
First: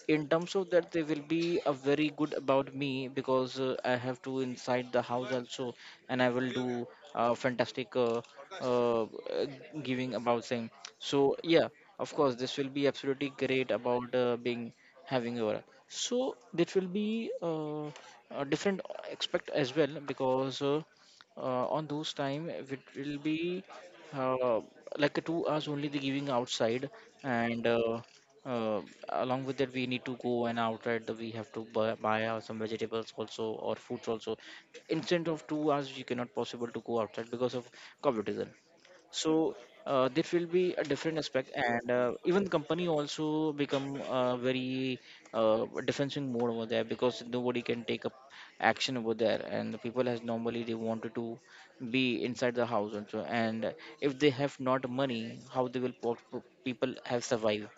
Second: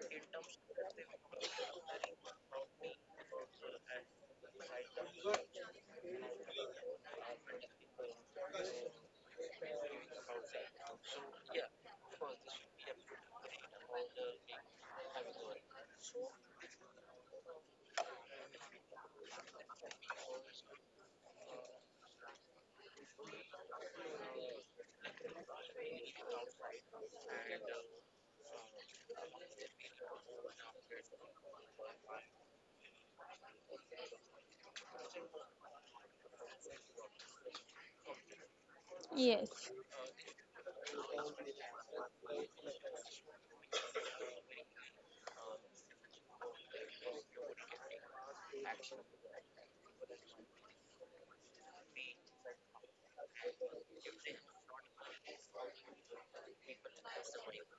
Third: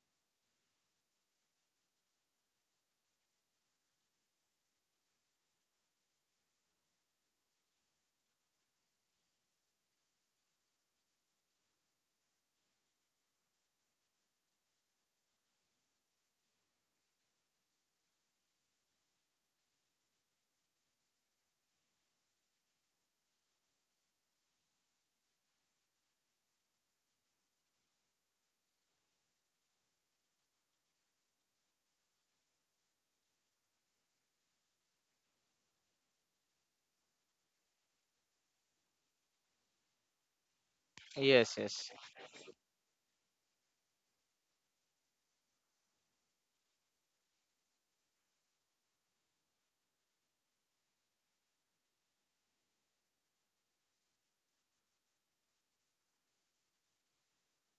Speaker 1: in terms of that, they will be a very good about me because I have to inside the house also, and I will do fantastic uh, uh, giving about thing. So yeah, of course this will be absolutely great about being having aura. So that will be a different expect as well because on those time it will be uh, like a 2 hours only the giving outside. And uh, along with that, we need to go and outright that we have to buy some vegetables also or fruits also. Instead of 2 hours, you cannot possible to go outside because of competition.
Speaker 2: Yes.
Speaker 1: So there will be a different aspect.
Speaker 3: yes,
Speaker 1: And
Speaker 3: yes,
Speaker 1: even company also become very defensive mode over there, because nobody can take up action over there, and the people has normally they wanted to be inside the house also. And if they have not money, how they will people have survive?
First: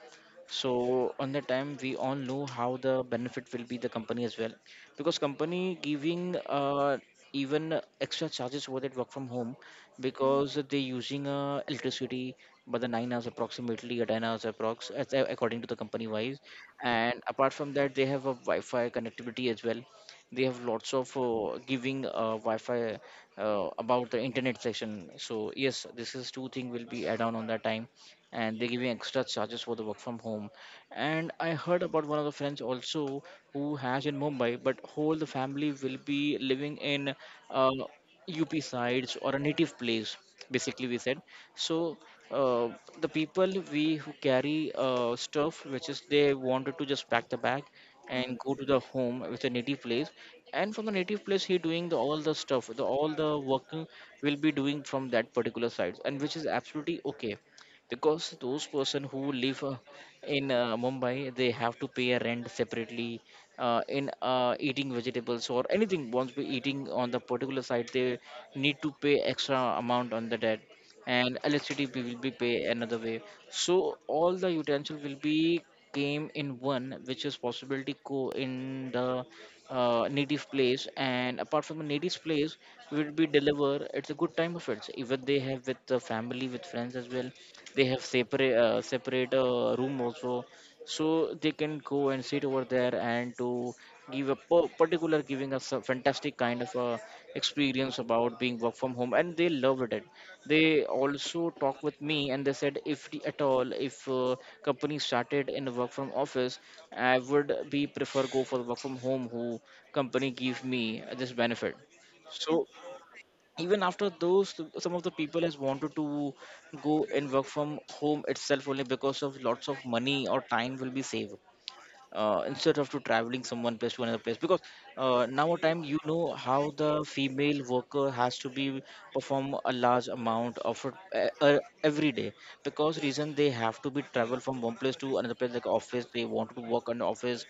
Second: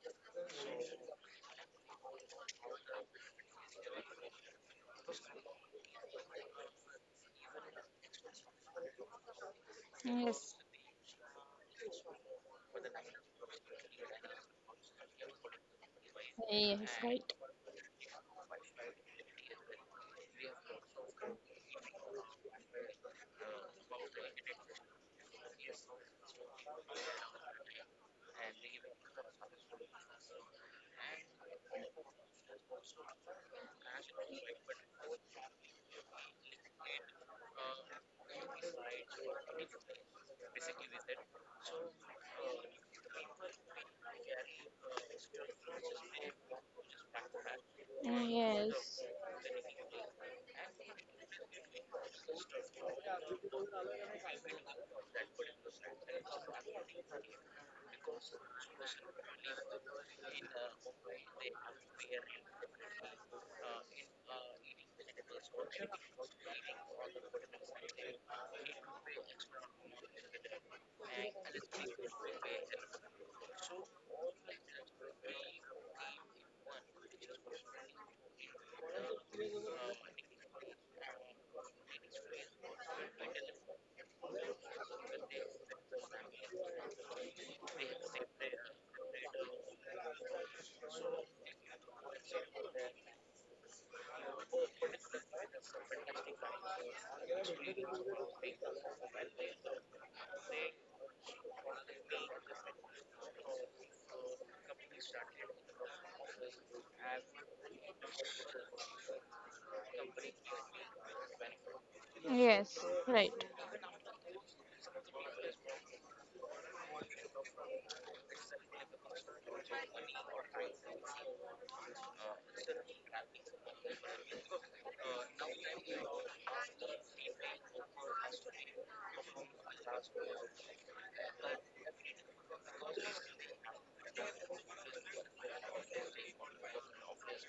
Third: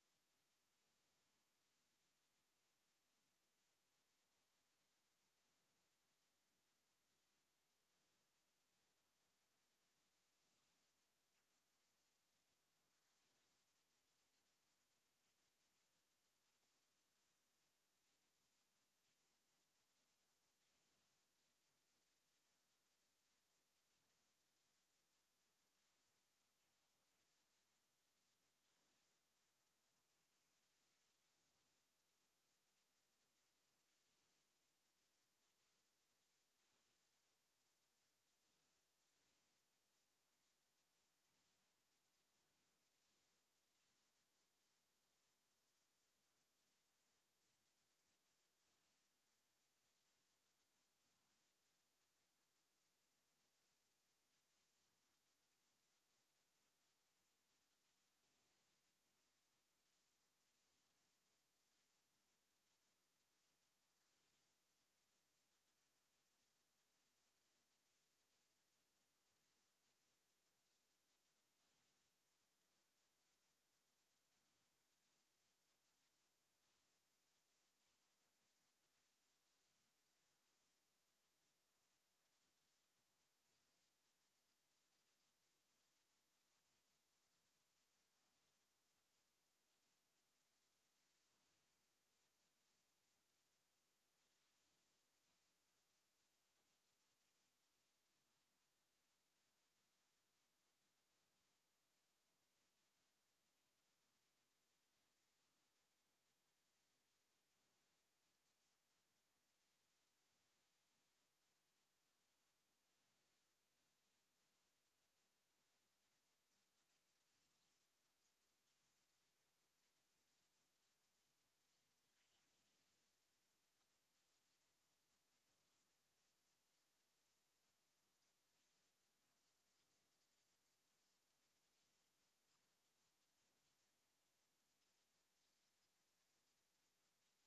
Speaker 1: So on the time we all know how the benefit will be the company as well, because company giving even extra charges for that work from home, because
Speaker 2: Yes.
Speaker 1: they using electricity by the 9 hours approximately or 10 hours approx according to the company wise.
Speaker 2: Yes.
Speaker 1: And
Speaker 2: Right.
Speaker 1: apart from that, they have a wi-fi connectivity as well. They have lots of giving wi-fi about the internet section. So yes, this is two thing will be add on that time. And they're giving extra charges for the work from home. And I heard about one of the friends also who has in Mumbai, but whole the family will be living in uh, UP sides or a native place, basically we said. So uh, the people we who carry stuff, which is they wanted to just pack the bag and go to the
Speaker 2: Yes,
Speaker 1: home with a native place. And from the native place he doing the, all the stuff the all the working will be doing from that particular site, and which is absolutely okay. Because those person who live in Mumbai, they have to pay a rent separately. In eating vegetables or anything once we eating on the particular site, they need to pay extra amount on the debt. And electricity bill will be pay another way. So all the utensil will be came in one which is possibility go in the native place. And apart from the native place will be deliver, it's a good time of it. Even they have with the family with friends as well. They have separate separate room also. So they can go and sit over there and to give a particular giving us a fantastic kind of experience about being work from home, and they loved it. They also talked with me, and they said if at all if company started in the work from office, I would be prefer go for the work from home who company give me this benefit. So
Speaker 2: yes, right.
Speaker 1: even after those some of the people has wanted to go and work from home itself only because of lots of money or time will be saved instead of to traveling from one place to another place. Because now a time you know how the female worker has to be perform a large amount of every day, because reason they have to be travel from one place to another place, like office they want to work on office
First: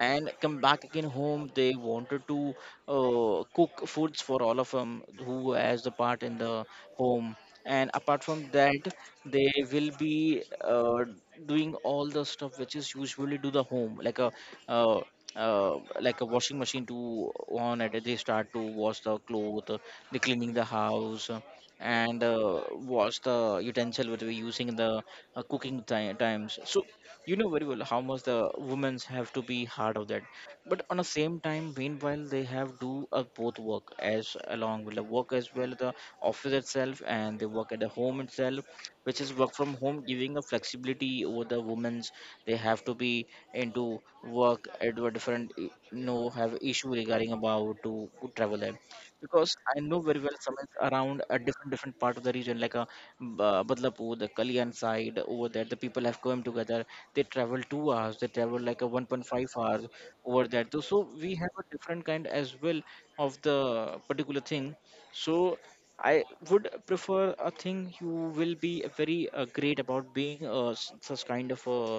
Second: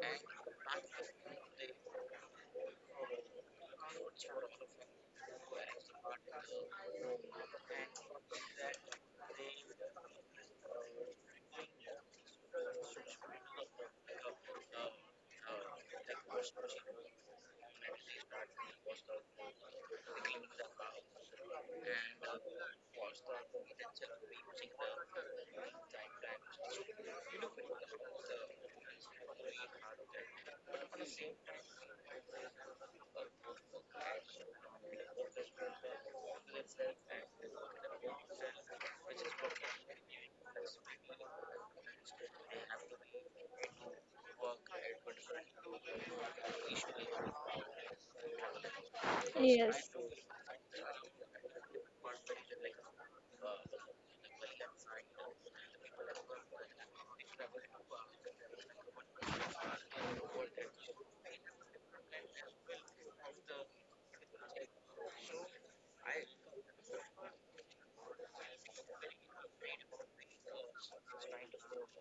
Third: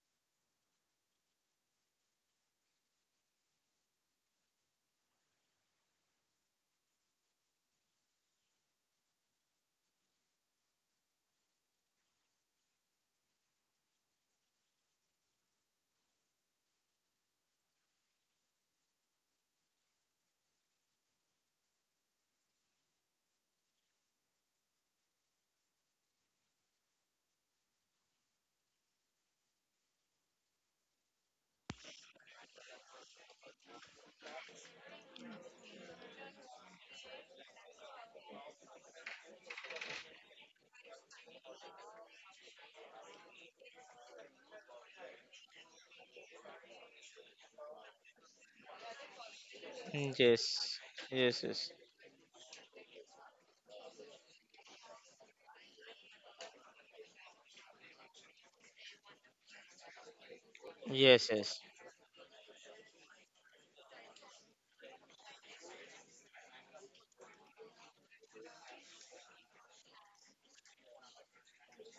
Speaker 1: and come back again home. They wanted to cook foods for all of them who has the part in the home. And apart from that, they will be doing all the stuff which is usually do the home uh, uh, like a washing machine to on it they start to wash the clothes. They cleaning the house and wash the utensil which we're using in the cooking times. So you know very well how much the women's have to be hard of that. But on the same time meanwhile, they have do both work as along with the work as well, the office itself, and they work at the home itself, which is work from home giving a flexibility over the women's. They have to be into work at a different, you know, have issue regarding about to travel there. Because I
Speaker 2: Yes.
Speaker 1: know very well summits
Speaker 3: yes,
Speaker 1: around a
Speaker 3: yes,
Speaker 1: different
Speaker 3: yes,
Speaker 1: different part of the region, like a Badlapur, the Kalyan side over there. The people have come together. They travel 2 hours. They travel like a 1.5 hours over there. Too. So we have
Speaker 3: yes,
Speaker 1: a different kind as well of the particular thing. So I would prefer a thing you will be very great about being such kind of uh,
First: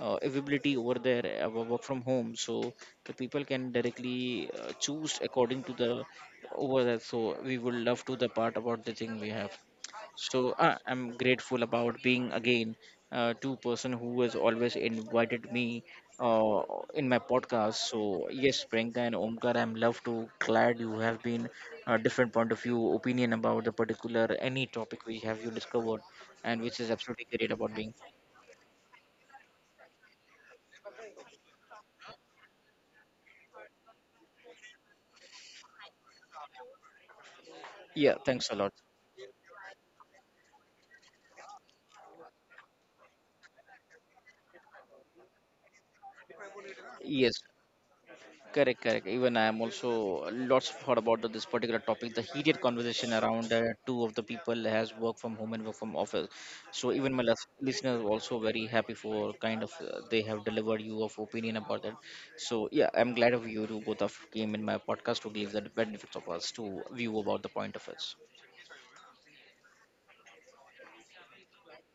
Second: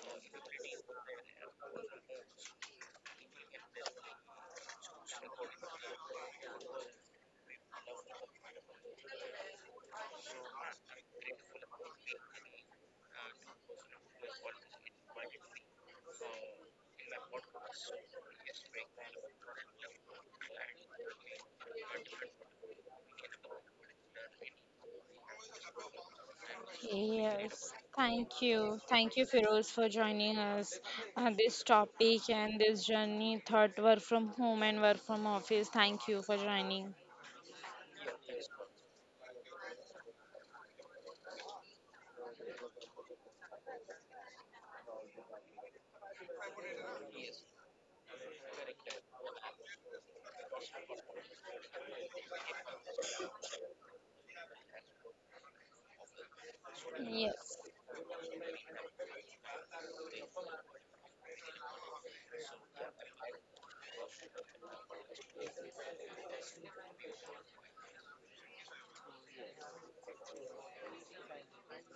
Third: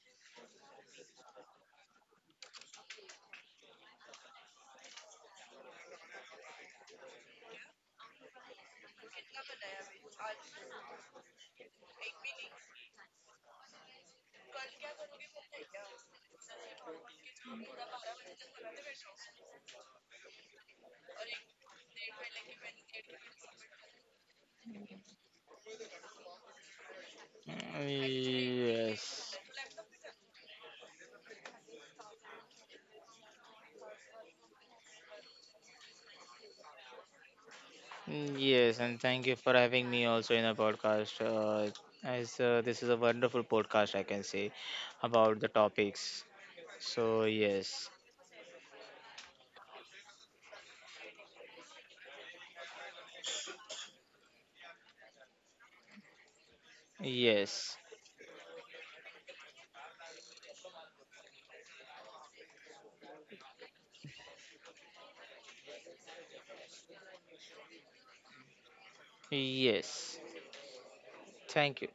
Speaker 1: uh, availability over there, work from home. So the people can directly choose according to the over there. So we would love to the part about the thing we have. So I'm grateful about being again two-person who has always invited me uh, in my podcast. So yes, Priyanka and Omkar, I'm love to glad you have been a different point of view, opinion about the particular any topic we have you discovered, and which is absolutely great
Speaker 2: Yes,
Speaker 1: about being.
Speaker 2: thank you. Thank you,
Speaker 3: yes, yes,
Speaker 2: Feroz, for joining us on this topic and this journey, thought work from home and work from office. Thank you for joining.
Speaker 1: Yeah, thanks a lot.
Speaker 3: yes, and thank you for having me also in a podcast. As this is a wonderful podcast, I can say, about the topics. So
Speaker 1: Yes,
Speaker 3: yes,
Speaker 1: correct, correct. Even I am also lots of thought about this particular topic. The heated conversation around two of the people has work from home and work from office. So even my
Speaker 2: Yes.
Speaker 3: yes,
Speaker 1: listeners also very happy for kind of they have delivered you of opinion about that. So yeah, I'm glad of you to both of came in my podcast to give the benefits of us to view about the point of us.
Speaker 3: yes. Thank you.